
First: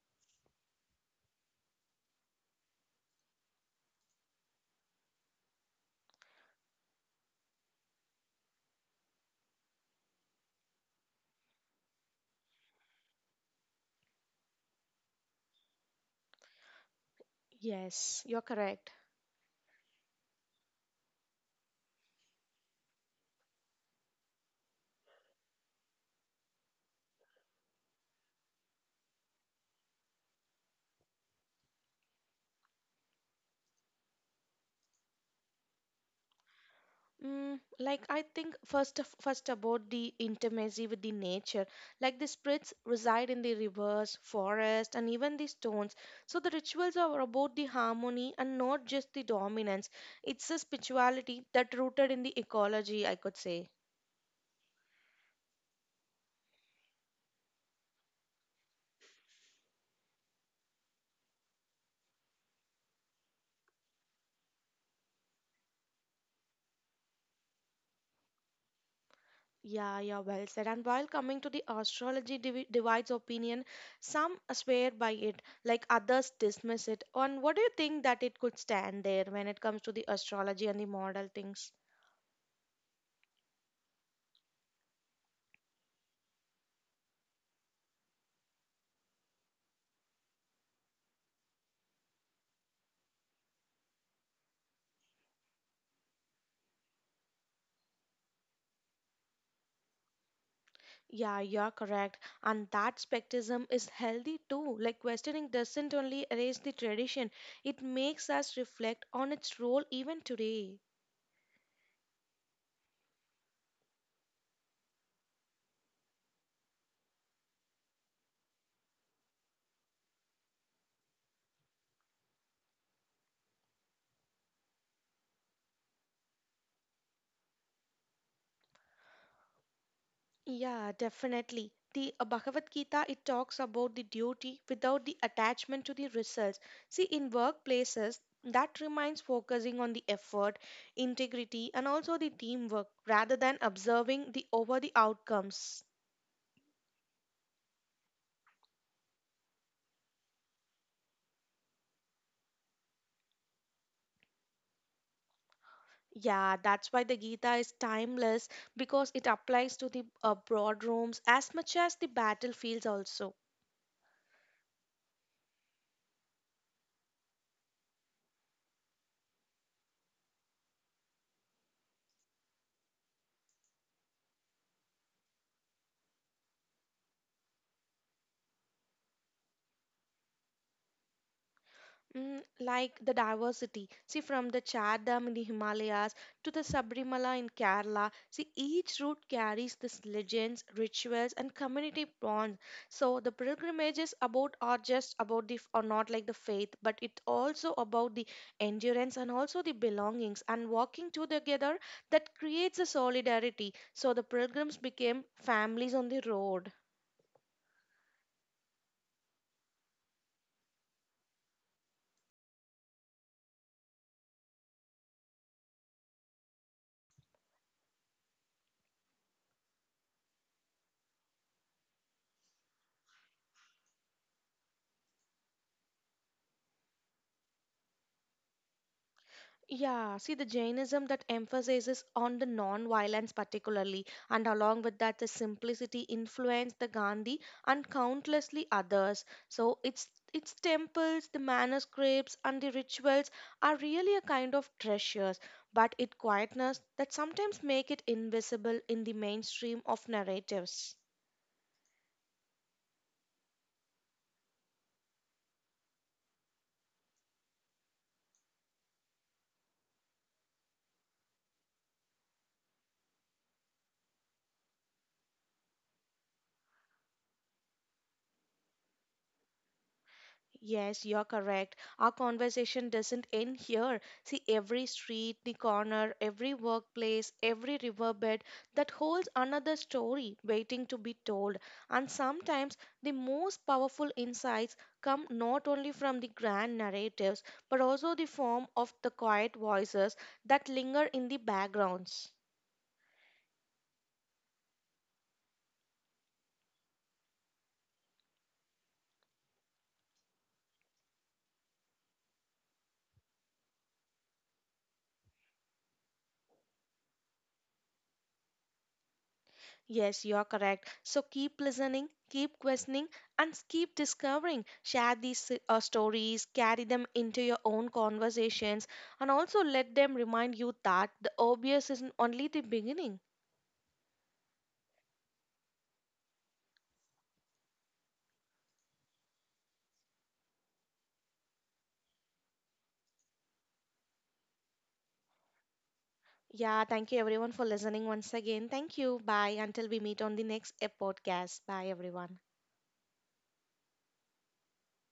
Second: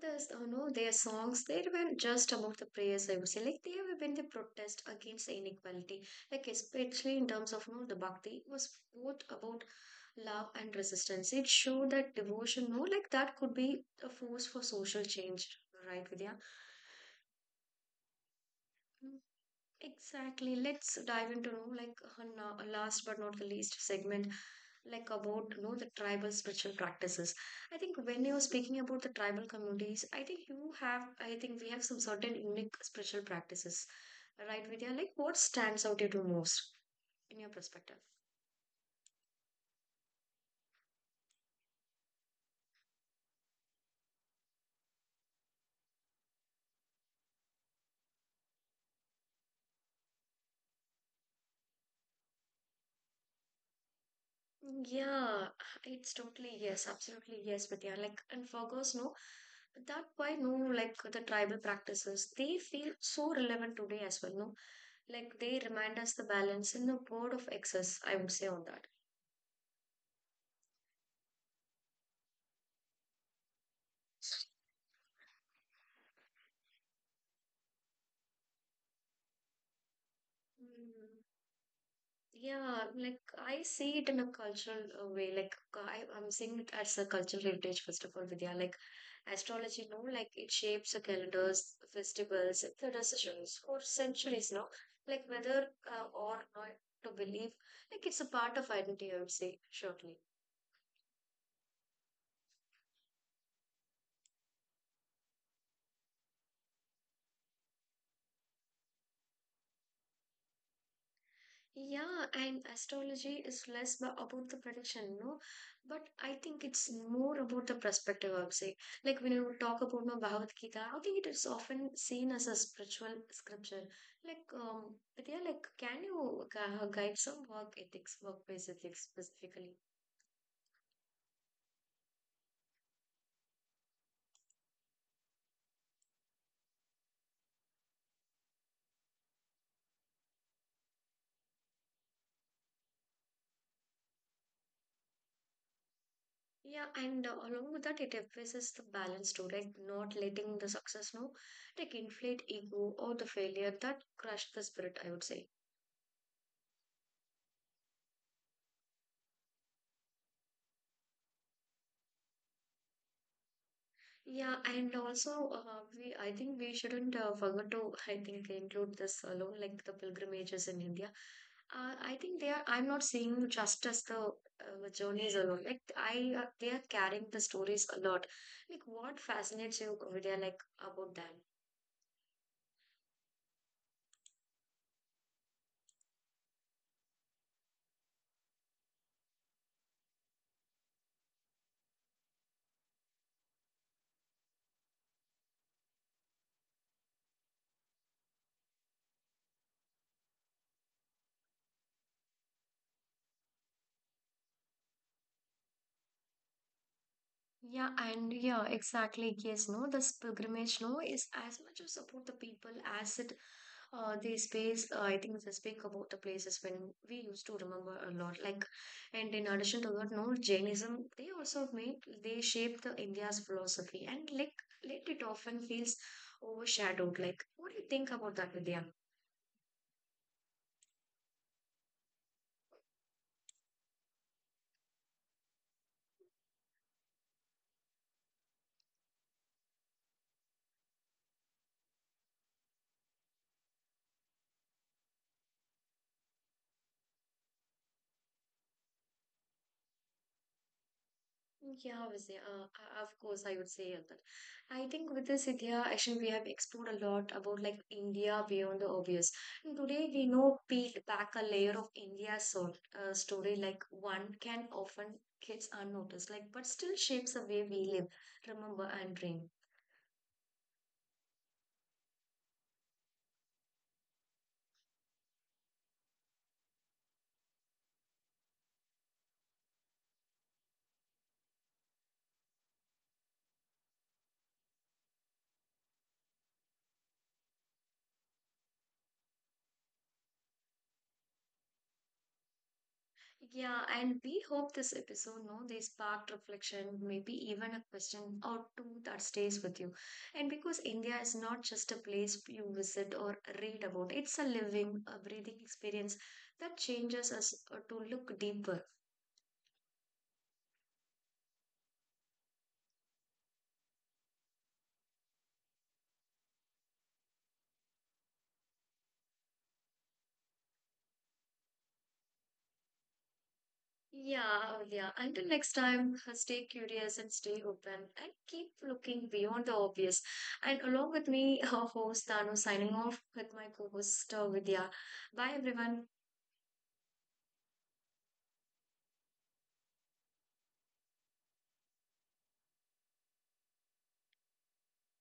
S1: this, no, their songs they were just about the prayers. I would say, like they have been the protest against the inequality, like especially in terms of no, the bhakti was both about love and resistance. It showed that devotion, no, like that could be a force for social change, right, Vidya?
S2: Yes, you're correct.
S1: Exactly. Let's dive into know, like now, last but not the least segment, like about you know the tribal spiritual practices. I think when you're speaking about the tribal communities, I think you have, I think we have some certain unique spiritual practices, right, Vidya? Like what stands out to you most in your
S2: Mm,
S1: perspective?
S2: like I think first about the intimacy with the nature. Like the spirits reside in the rivers, forest, and even the stones. So the rituals are about the harmony and not just the dominance. It's a spirituality that rooted in the ecology, I could say.
S1: Yeah, it's totally yes, absolutely yes, Vidya. Like and Virgos, no, that why no, like the tribal practices, they feel so relevant today as well, no? Like they remind us the balance in the board of excess, I would say on that.
S2: Yeah, yeah, well said. And while coming to the astrology divides opinion, some swear by it, like others dismiss it. And what do you think that it could stand there when it comes to the astrology and the
S1: Mm,
S2: model things?
S1: yeah, like I see it in a cultural way. Like I, I'm seeing it as a cultural heritage, first of all, Vidya. Like astrology, you know, like it shapes the calendars, festivals, the decisions for centuries now. Like whether or not to believe, like it's a part of identity, I would say, shortly.
S2: Yeah, you're correct. And that skepticism is healthy too. Like, questioning doesn't only erase the tradition, it makes us reflect on its role even today.
S1: Yeah, and astrology is less about the prediction, no? But I think it's more about the perspective, I would say. Like when you talk about the Bhagavad Gita, I think it is often seen as a spiritual scripture. Like, but yeah, like, can you guide some work ethics, workplace ethics specifically?
S2: Yeah, definitely. The Bhagavad Gita it talks about the duty without the attachment to the results. See, in workplaces, that reminds focusing on the effort, integrity, and also the teamwork rather than observing the over the outcomes.
S1: Yeah, and along with that, it emphasizes the balance too, like not letting the success, no, like inflate ego or the failure that crushed the spirit, I would say.
S2: Yeah, that's why the Gita is timeless because it applies to the broad rooms as much as the battlefields also.
S1: Yeah, and also, we I think we shouldn't forget to I think include this alone, like the pilgrimages in India. I think they are. I'm not seeing just as the journeys alone. Like I, they are carrying the stories a lot. Like what fascinates you, Vidya, like about that?
S2: Mm, like the diversity. See, from the Char Dam in the Himalayas to the Sabrimala in Kerala, see, each route carries this legends, rituals, and community bonds. So the pilgrimages about are just about the or not like the faith, but it also about the endurance and also the belongings and walking two together that creates a solidarity. So the pilgrims became families on the road.
S1: Yeah, and yeah, exactly. Yes, no, this pilgrimage, no, is as much to support the people as it the space, I think, they speak about the places when we used to remember a lot. Like, and in addition to that, no Jainism, they also made they shaped the India's philosophy, and like, let it often feels overshadowed. Like, what do you think about that, Vidya?
S2: Yeah, see the Jainism that emphasizes on the non-violence particularly, and along with that the simplicity influenced the Gandhi and countlessly others. So its temples, the manuscripts, and the rituals are really a kind of treasures, but it quietness that sometimes make it invisible in the mainstream of narratives.
S1: Yeah, Vijay, of course, I would say that. I think with this, Vidya, actually, we have explored a lot about like India beyond the obvious. And today, we know peeled back a layer of India's so, story, like one can often gets unnoticed, like but still shapes the way we live, remember, and dream.
S2: Yes, you're correct. Our conversation doesn't end here. See, every street, the corner, every workplace, every riverbed that holds another story waiting to be told. And sometimes the most powerful insights come not only from the grand narratives, but also the form of the quiet voices that linger in the backgrounds.
S1: Yeah, and we hope this episode, no, they sparked reflection, maybe even a question or two that stays with you. And because India is not just a place you visit or read about, it's a living, a breathing experience that changes us to look deeper.
S2: Yes, you're correct. So keep listening, keep questioning, and keep discovering. Share these stories, carry them into your own conversations, and also let them remind you that the obvious is only the beginning.
S1: Yeah, oh, yeah. Until next time, stay curious and stay open and keep looking beyond the obvious. And along with me, our host Tanu signing off with my co-host Vidya. Bye, everyone.
S2: Yeah, thank you everyone for listening once again. Thank you. Bye. Until we meet on the next podcast. Bye, everyone.